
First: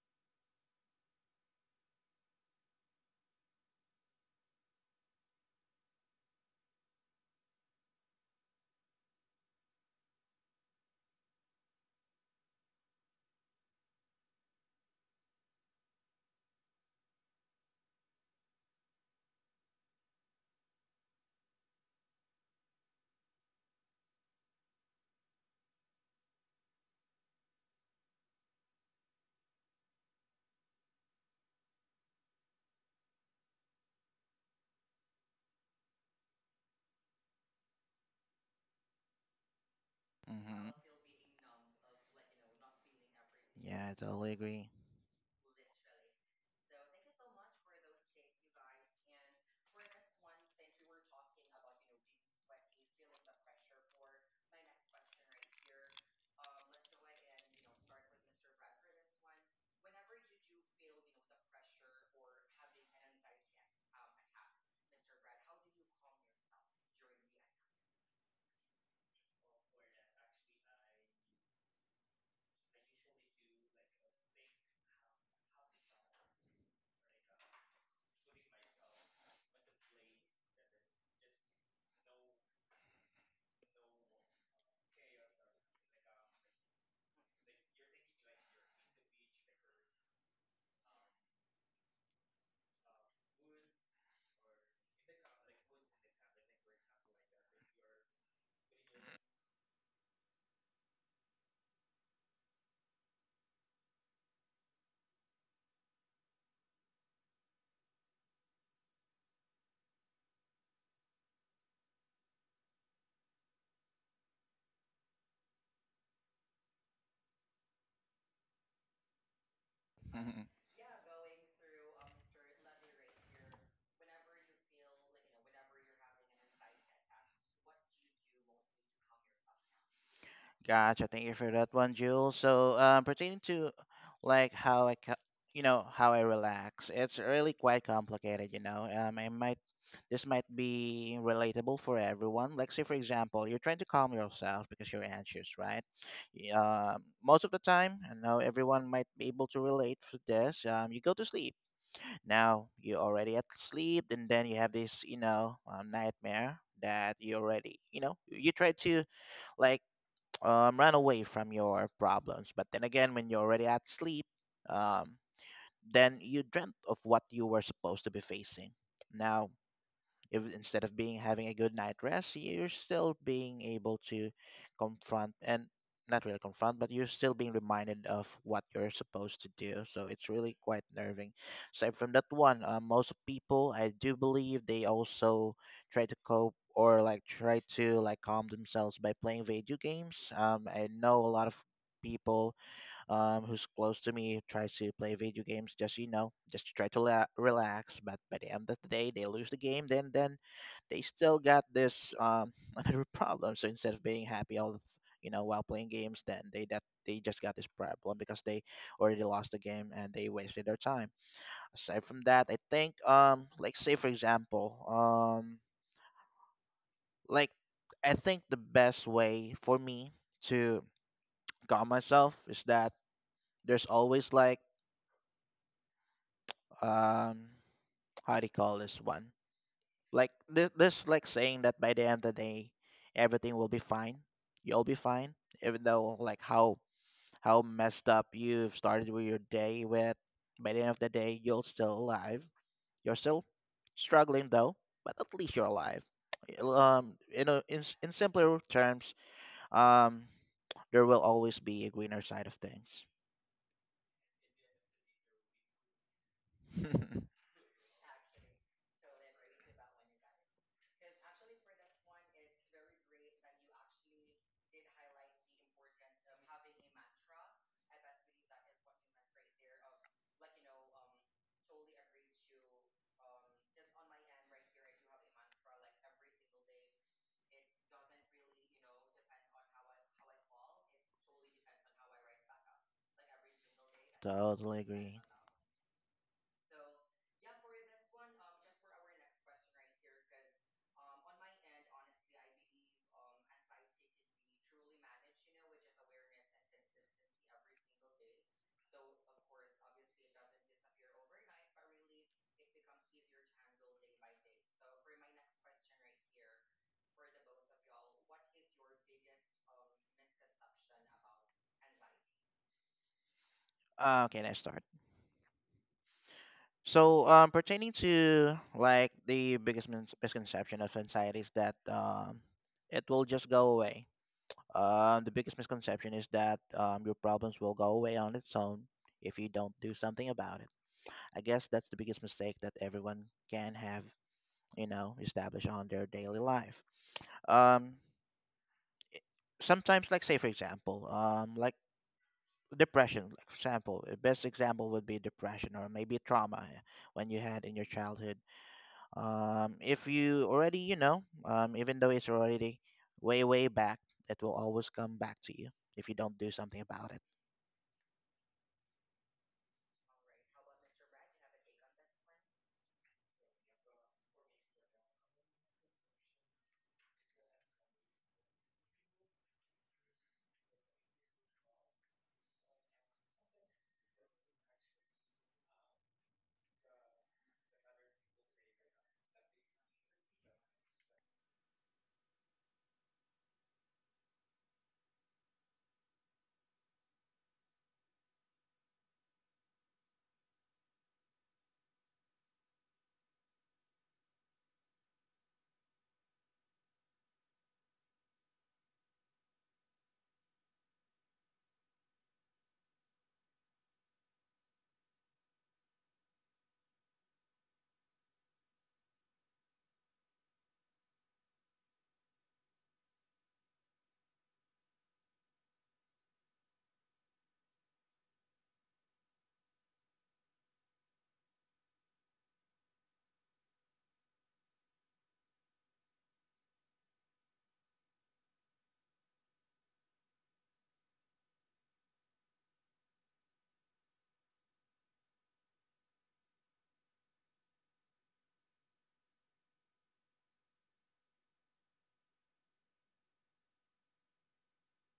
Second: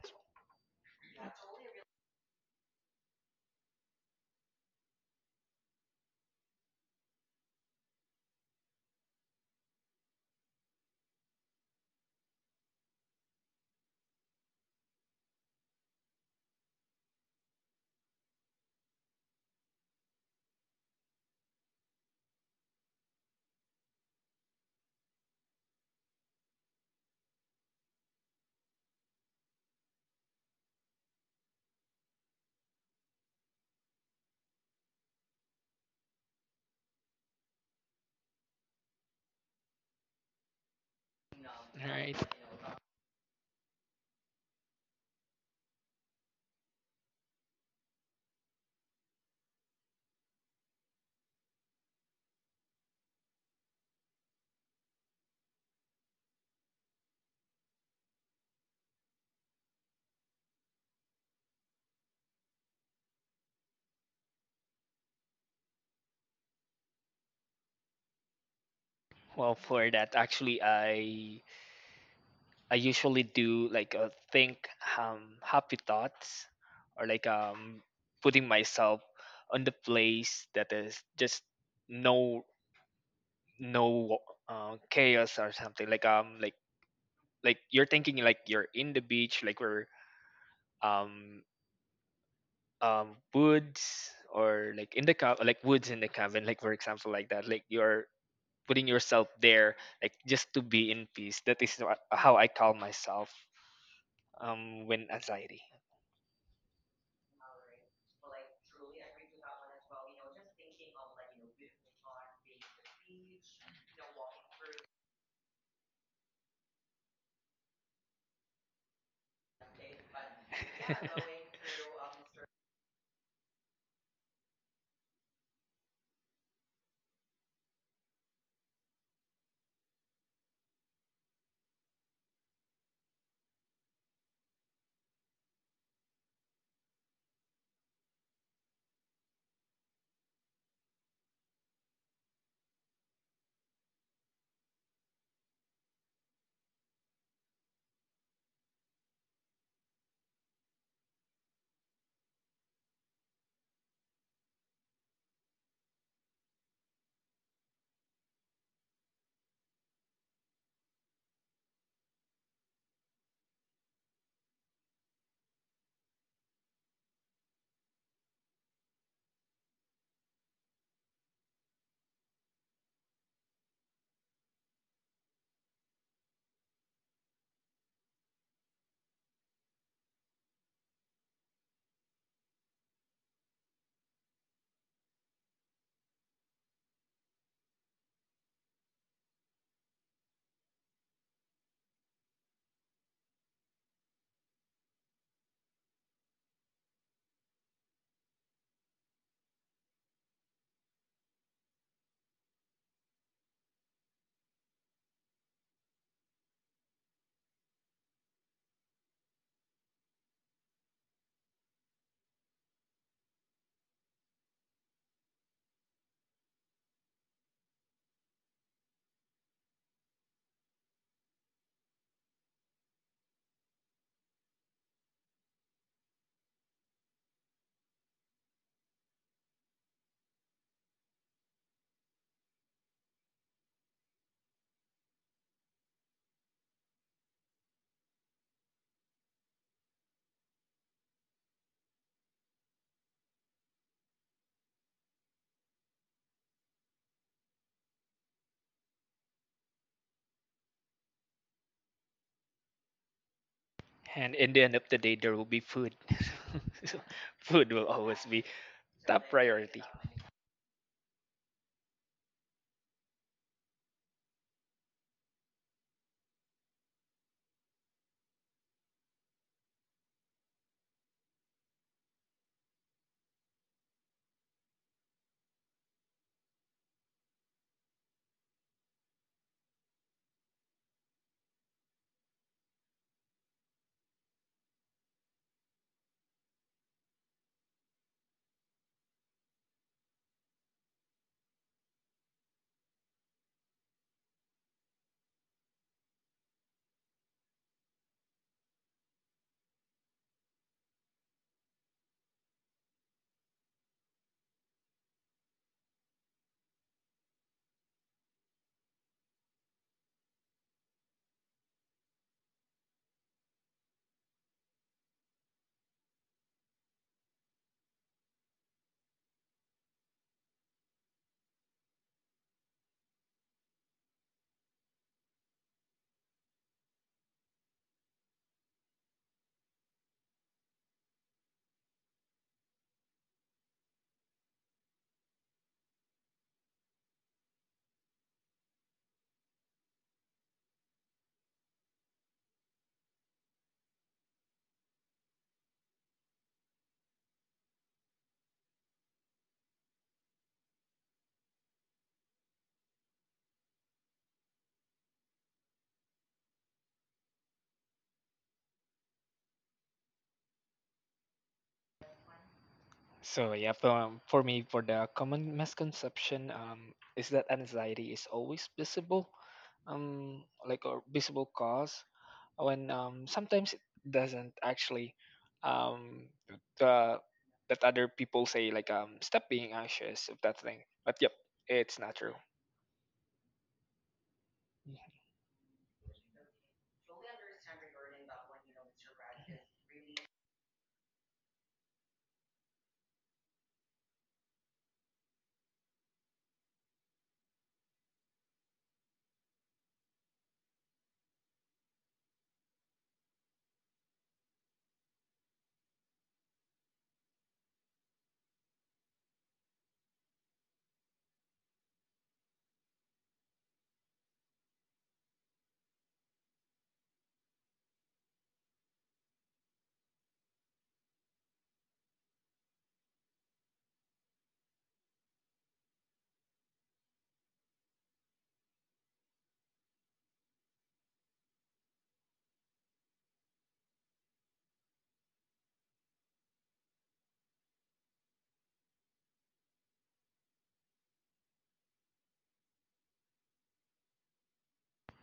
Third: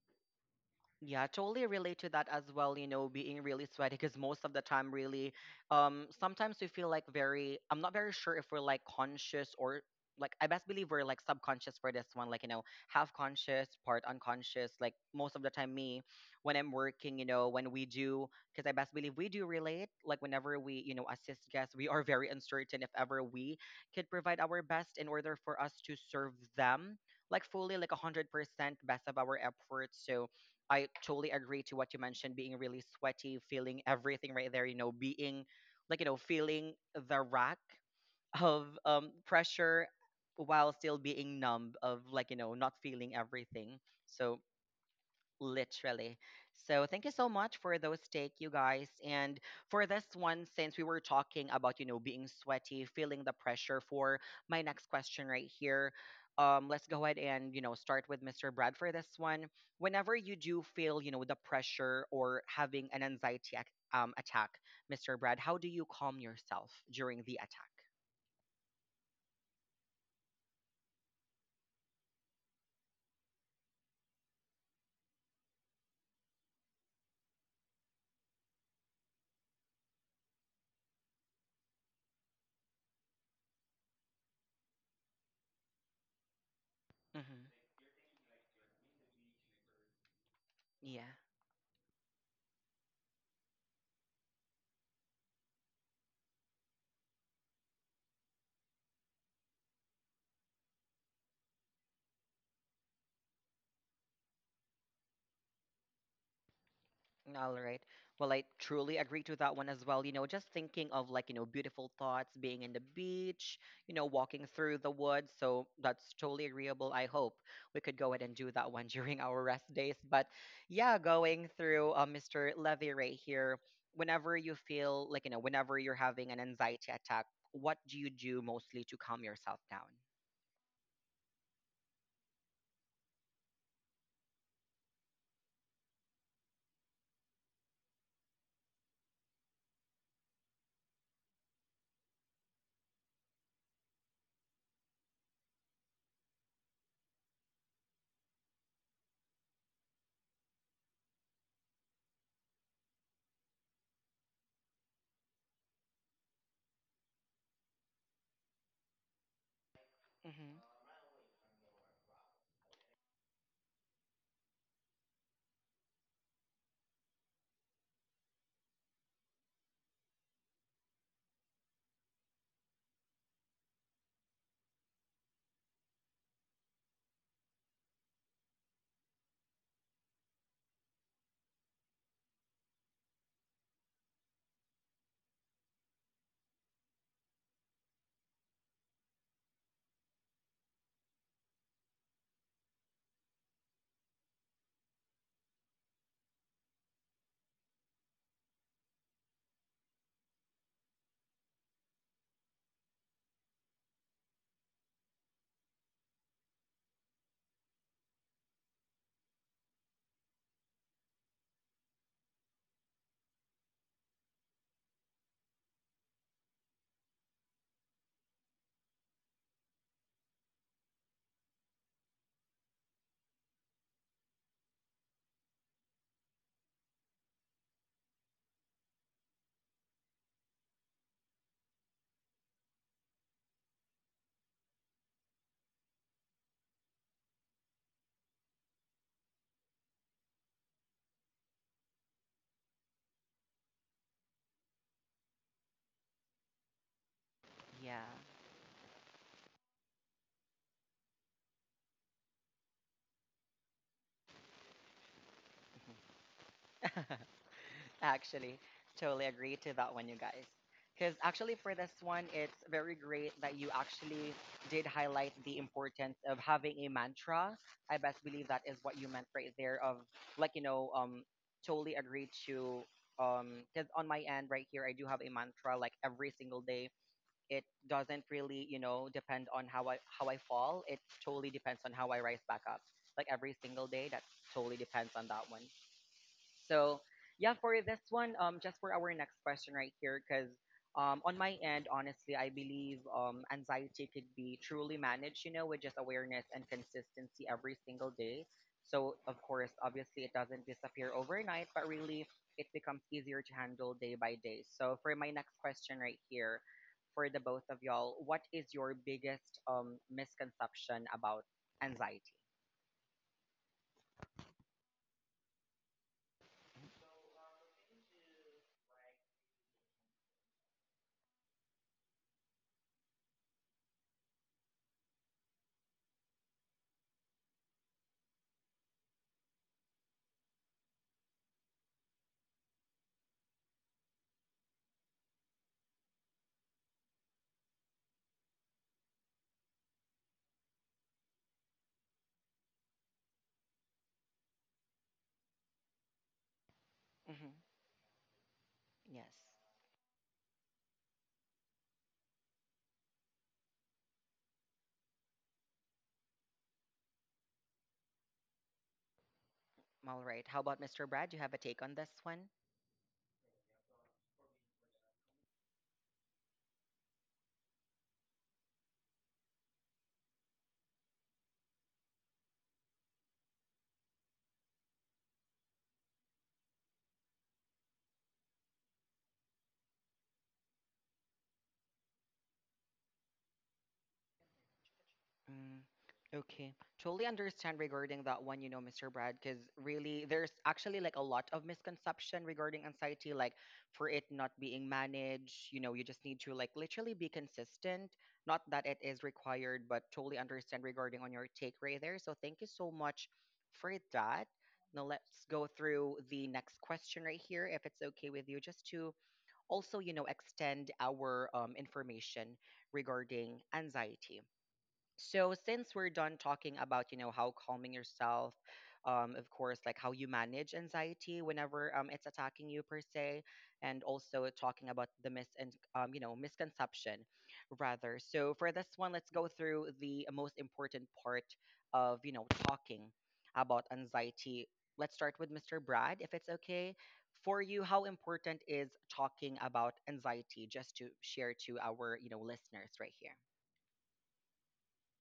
Yeah, I totally relate to that as well, you know, being really sweaty. Because most of the time, really, sometimes we feel like, very, I'm not very sure if we're like conscious or like, I best believe we're like subconscious for this one, like, you know, half conscious, part unconscious. Like most of the time me, when I'm working, you know, when we do, because I best believe we do relate, like whenever we, you know, assist guests, we are very uncertain if ever we could provide our best in order for us to serve them like fully, like 100% best of our efforts. So I totally agree to what you mentioned, being really sweaty, feeling everything right there, you know, being, like, you know, feeling the rack of pressure
Hmm.
while still being numb of,
Alright,
like, you know, not feeling everything.
Yeah, I totally
So
agree.
literally. So thank you so much for those take, you guys. And for this one, since we were talking about, you know, being sweaty, feeling the pressure, for my next question right here. Let's go ahead and, you know, start with Mr. Brad for this one. Whenever you do feel, you know, the pressure or having an attack, Mr. Brad, how do you calm yourself during the attack?
for that actually I usually do like a think happy thoughts, or like putting myself on the place that is just no no chaos or something, like
Mm-hmm.
you're thinking like you're in the beach, like we're
Yeah.
um woods or like in the cab like woods in the cabin, like for example, like that, like you're putting yourself there, like just to be in peace. That is how I calm myself when anxiety.
All right. Well, I truly agree to that one as well. You know, just thinking of like, you know, beautiful thoughts, being in the beach, you know, walking through the woods. So that's totally agreeable. I hope we could go ahead and do that one during our rest days. But
Mhm.
yeah, going through Mr. Levy right here, whenever you feel like, you know, whenever you're having an anxiety attack, what do you do mostly to calm yourself down?
Gotcha, thank you for that one, Jules. So pertaining to like how i ca- you know, how I relax, it's really quite complicated, you know. I might This might be relatable for everyone. Like, say, for example, you're trying to calm yourself because you're anxious, right? Y- Uh, Most of the time, I know everyone might be able to relate to this. You go to sleep. Now, you're already at sleep, and then you have this, nightmare that you already, you know, you try to, like,
Hmm.
run away from your problems. But then again, when you're already at sleep, um, then you dreamt of what you were supposed to be facing. Now, if instead of being having a good night rest, you're still being able to confront and not really confront, but you're still being reminded of what you're supposed to do, so it's really quite nerving. Aside from that one, most people, I do believe they also try to cope, or like try to like calm themselves by playing video games. I know a lot of people who's close to me tries to play video games, just, you know, just to try to relax, but by the end of the day they lose the game, then they still got this, another problem. So instead of being happy you know, while playing games, then they just got this problem because they already lost the game and they wasted their time. Aside from that, I think, like say for example, like, I think the best way for me to calm myself is that there's always like, um how do you call this one, like this like saying that by the end of the day, everything will be fine. You'll be fine, even though like how messed up you've started with your day with. By the end of the day, you're still alive. You're still struggling, though, but at least you're alive. You know,
Yeah.
in simpler terms, um, there will always be a greener side of things.
And in the end of the day, there will be food.
Mhm.
So food will always be
Actually, totally
top
agree to
priority.
that one, you
like
guys. Because actually, for this one, it's very great that you actually did highlight the importance of having a mantra. I best believe that is what you meant right there. Of like, you know, totally agree to. Because on my end right here, I do have a mantra like every single day. It doesn't really, you know, depend on how I fall. It totally depends on how I rise back up. Like every single day, that totally
Totally
depends
agree.
on that one. So yeah, for this one, just for our next question right here, because on my end, honestly, I believe anxiety could be truly managed, you know, with just awareness and consistency every single day. So of course, obviously, it doesn't disappear overnight, but really, it becomes easier to handle day by day. So for my next question right here, for the both of y'all, what is your biggest misconception about anxiety?
Okay, let's start. So pertaining to like the biggest misconception of anxiety is that, it will just go away. The biggest misconception is that, your problems will go away on its own if you don't do something about it. I guess that's the biggest mistake that everyone can have, you know, established on their daily life. Um, Sometimes, like say for example, like depression, like for example, the best example would be depression or maybe trauma when you
Hmm.
had in your childhood.
Yes.
If you already, you know, even though it's already way, way back, it will always come back to you if you don't do something about it.
All right, how about Mr. Brad? Do you have a take on this one?
So yeah, for me, for the common misconception, is that anxiety is always visible, like a visible cause. When sometimes it doesn't actually. Um, the That other people say like stop being anxious of that thing. But yep, it's not true.
Mm, okay. Totally understand regarding that one, you know, Mr. Brad. Because really there's actually like a lot of misconception regarding anxiety, like for it not being managed, you know, you just need to like literally be consistent. Not that it is required, but totally understand regarding on your take right there. So thank you so much for that. Now let's go through the next question right here, if it's okay with you, just to also, you know, extend our information regarding anxiety. So since we're done talking about, you know, how calming yourself, of course, like how you manage anxiety whenever it's attacking you per se, and also talking about the mis and you know, misconception, rather. So for this one, let's go through the most important part of, you know, talking about anxiety. Let's start with Mr. Brad. If it's okay for you, how important is talking about anxiety, just to share to our, you know, listeners right here?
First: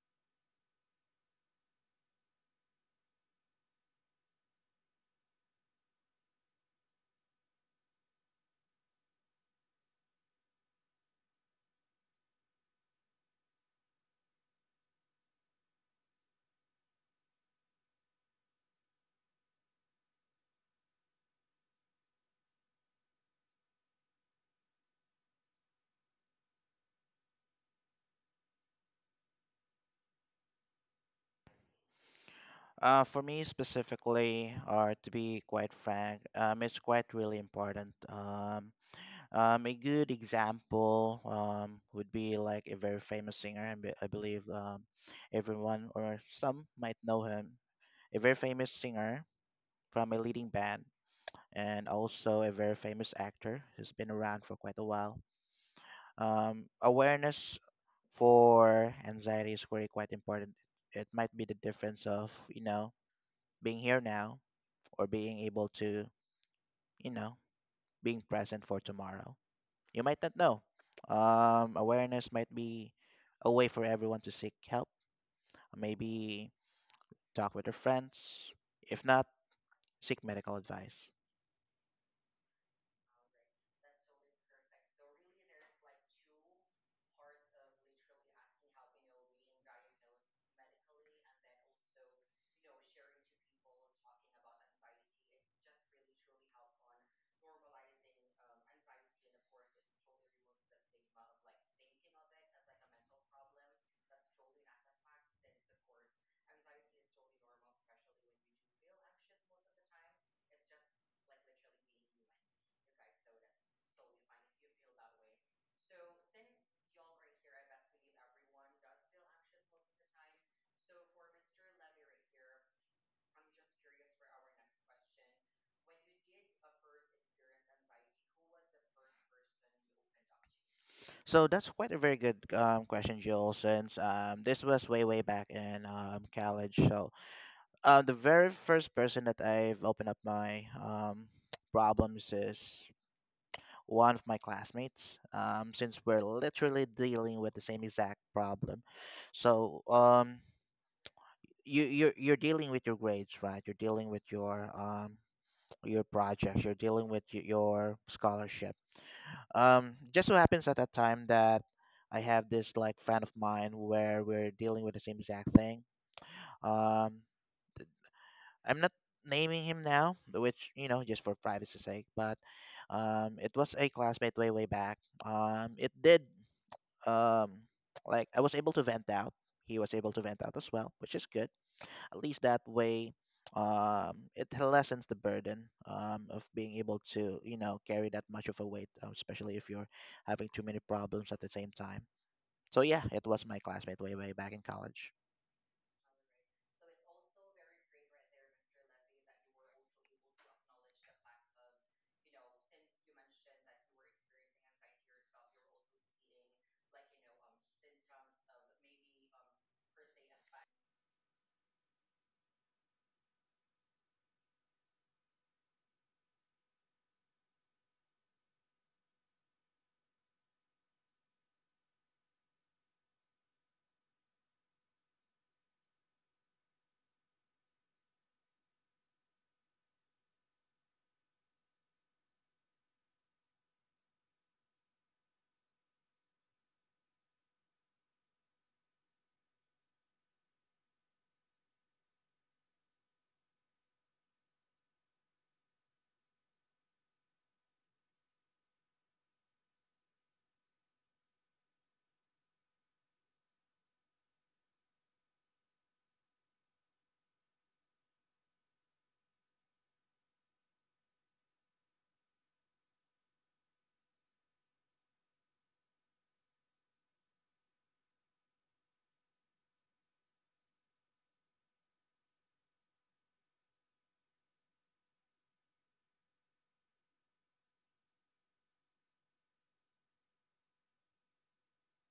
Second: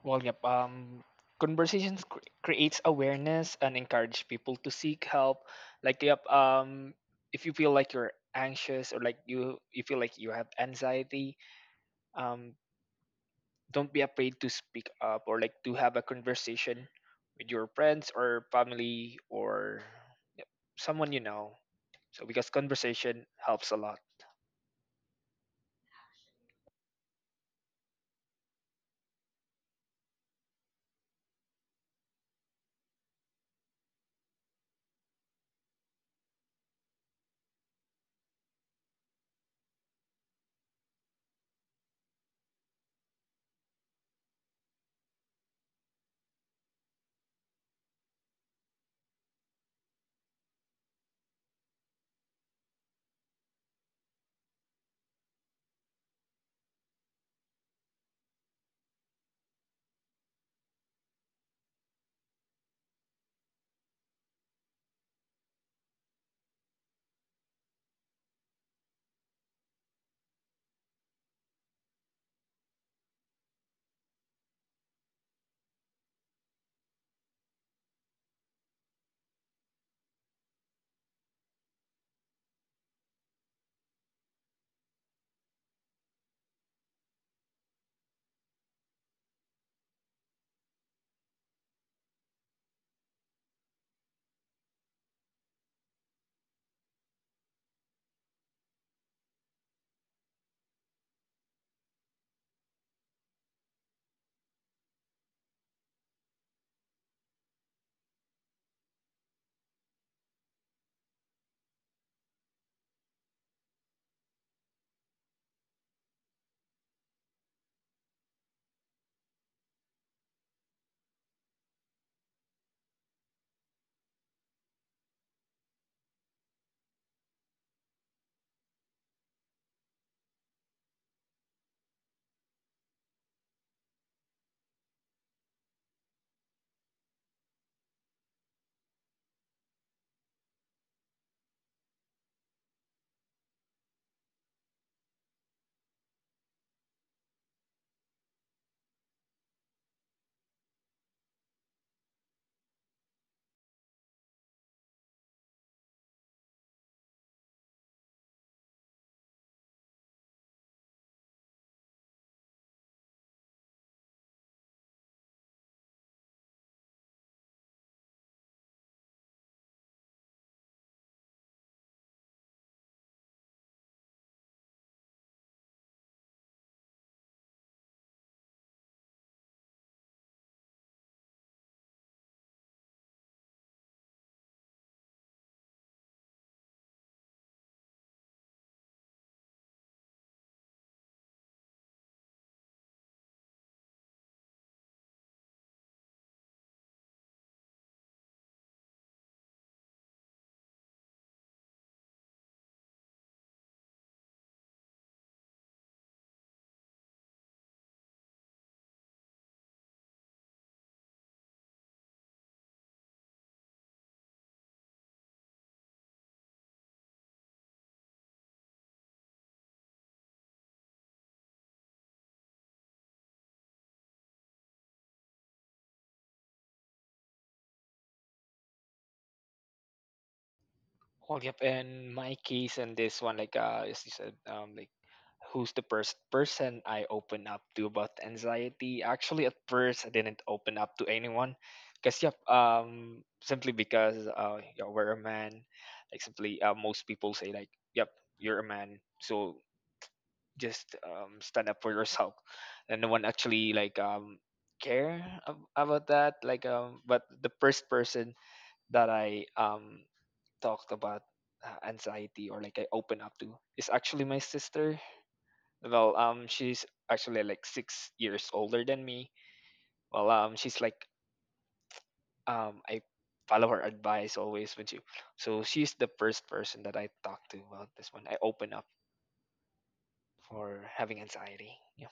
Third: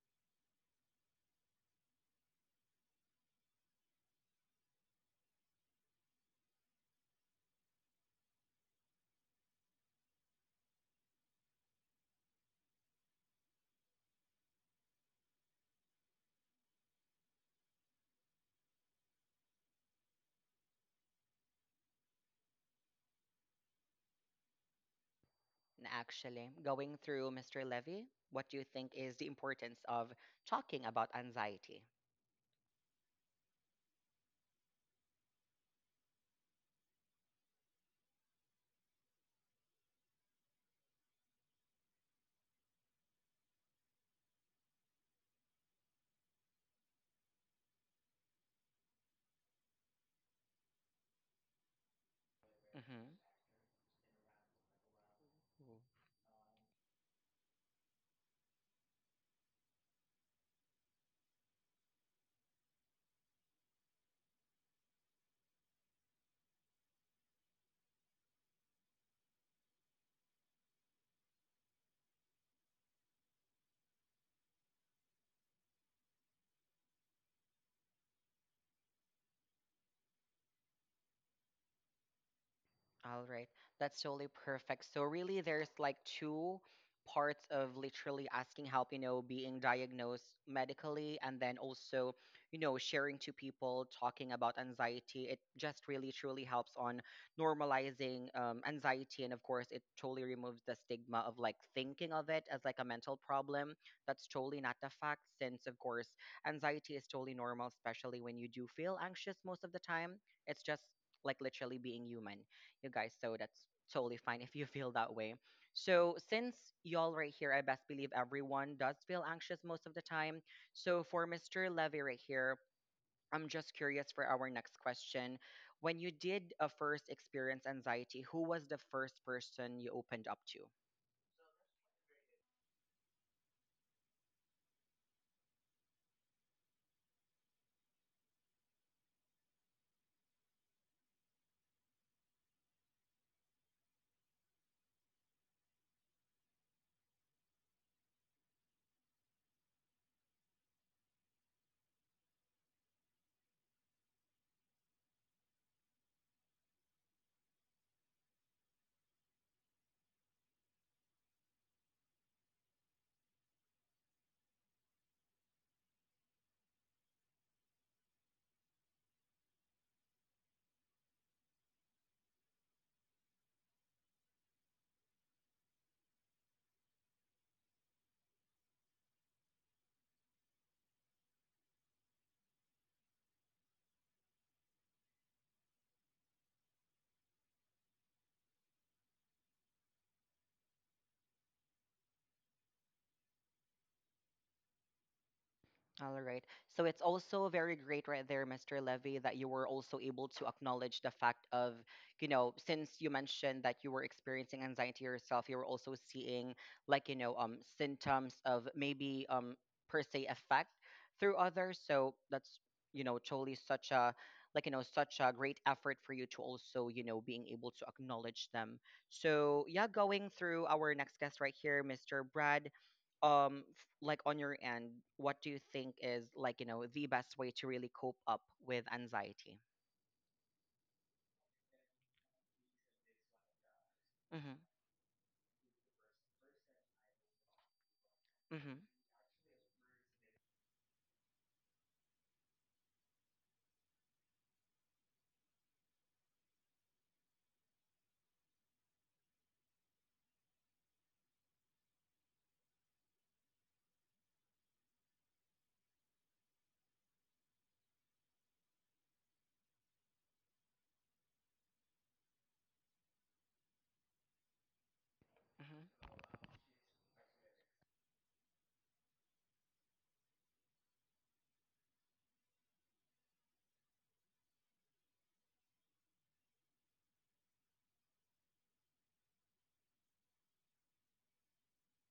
Well, yep. Conversations creates awareness and encourage people to seek help. Like, yep. If you feel like you're anxious, or like you feel like you have anxiety, um, don't be afraid to speak up, or like to have a conversation with your friends or family or someone you know. So because conversation helps a lot.
Actually, going through Mr. Levy, what do you think is the importance of talking about anxiety?
For me specifically, or to be quite frank, it's quite really important. A good example would be like a very famous singer, and I believe, everyone or some might know him. A very famous singer from a leading band, and also a very
Hmm.
famous actor who's been around for quite a while. Awareness for anxiety is very quite important. It might be the difference of, you know, being here now or being able to, you know, being present for tomorrow. You might not know. Awareness might be a way for everyone to seek help. Maybe talk with their friends. If not, seek medical advice.
All right. That's totally perfect. So really there's like two parts of literally asking help, you know, being diagnosed medically, and then also, you know, sharing to people, talking about anxiety. It just really truly helps on normalizing anxiety, and of course it totally removes the stigma of like thinking of it as like a mental problem. That's totally not the fact, since of course anxiety is totally normal, especially when you do feel anxious most of the time. It's just like literally being human, you guys. So that's totally fine if you feel that way. So since y'all right here, I best believe everyone does feel anxious most of the time. So for Mr. Levy right here, I'm just curious for our next question. When you did a first experience anxiety, who was the first person you opened up to?
So that's quite a very good question, Joel. Since, this was way way back in, college, so, the very first person that I've opened up my, problems is one of my classmates. Since we're literally dealing with the same exact problem, so, you're dealing with your grades, right? You're dealing with your, your projects. You're dealing with your scholarship. Just so happens at that time that, I have this like friend of mine where we're dealing with the same exact thing. Um, I'm not naming him now, which, you know, just for privacy sake. But, it was a classmate way way back. It did, um, like I was able to vent out. He was able to vent out as well, which is good. At least that way, it lessens the burden, of being able to, you know, carry that much of a weight, especially if you're having too many problems at the same time. So yeah, it was my classmate way way back in college.
All right. So it's also very great right there, Mr. Levy, that you were also able to acknowledge the fact of, you know, since you mentioned that you were experiencing anxiety yourself, you were also seeing, like, you know, symptoms of maybe per se effect through others. So that's, you know, totally such a, like, you know, such a great effort for you to also, you know, being able to acknowledge them. So yeah, going through our next guest right here, Mr. Brad, um f- like, on your end, what do you think is, like, you know, the best way to really cope up with anxiety?
Well, yep. In my case, and this one, like as you said,
Mm-hmm.
like who's the first person I open up to about
Mm-hmm.
anxiety? Actually, at first, I didn't open up to anyone, because yep, simply because yeah, we're a man. Like simply, most people say like, yep, you're a man, so just stand up for yourself, and no one actually like care about that. Like but the first person that I talked about anxiety, or like I open up to, is actually my sister.
Mm-hmm.
Well, she's actually like 6 years older than me. Well, she's like I follow her advice always when she. So she's the first person that I talk to about this one. I open up for having anxiety. Yeah.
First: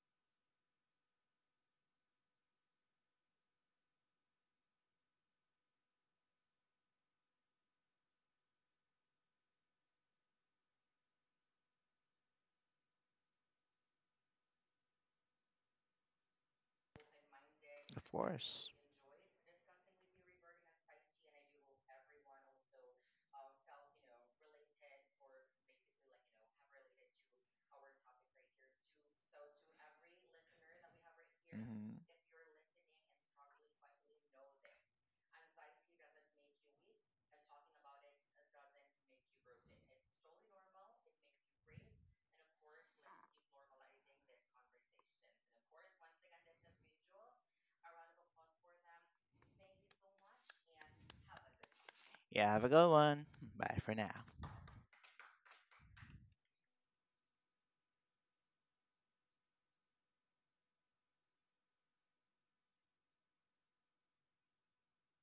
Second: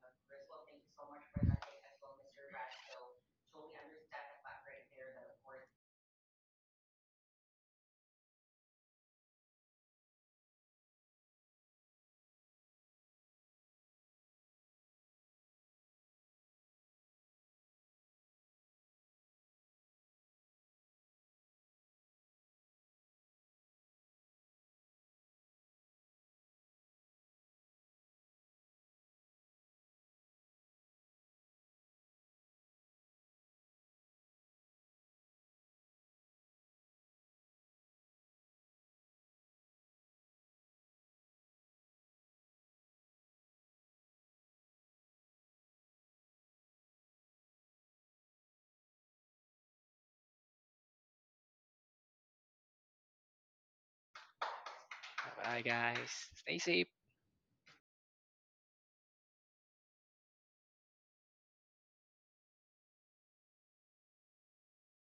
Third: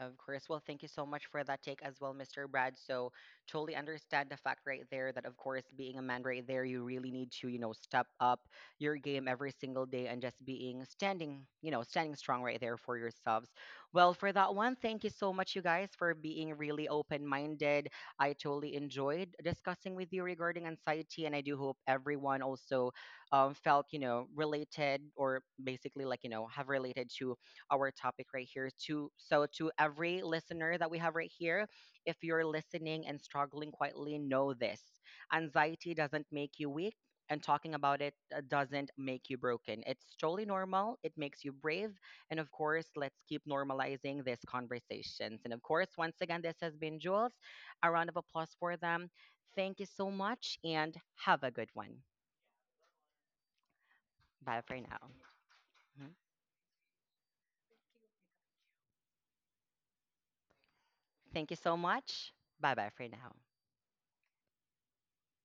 Of course. Well, thank you so much for that take as well, Mr. Brad. So, totally understand the fact right there that, of course, being a man right there, you really need to, you know, step up your game every single day and just being standing, you know, standing strong right there for yourselves. Well, for that one, thank you so much, you guys, for being really open minded.
Of
I
course.
totally enjoyed discussing with you regarding anxiety, and I do hope everyone also felt, you know, related, or basically like, you know, have related to our topic right here to. So to every listener that we have right here,
Hmm.
if you're listening and struggling quietly, know this: anxiety doesn't make you weak, and talking about it doesn't make you broken. It's totally normal. It makes you brave. And of course, let's keep normalizing these conversations. And of course, once again, this has been Jules. A round of applause for them. Thank you so much and have a good one.
Yeah, have a good one. Bye for now.
Bye for now.
Bye, guys.
Mhm.
Stay safe.
Thank you so much. Bye, bye for now.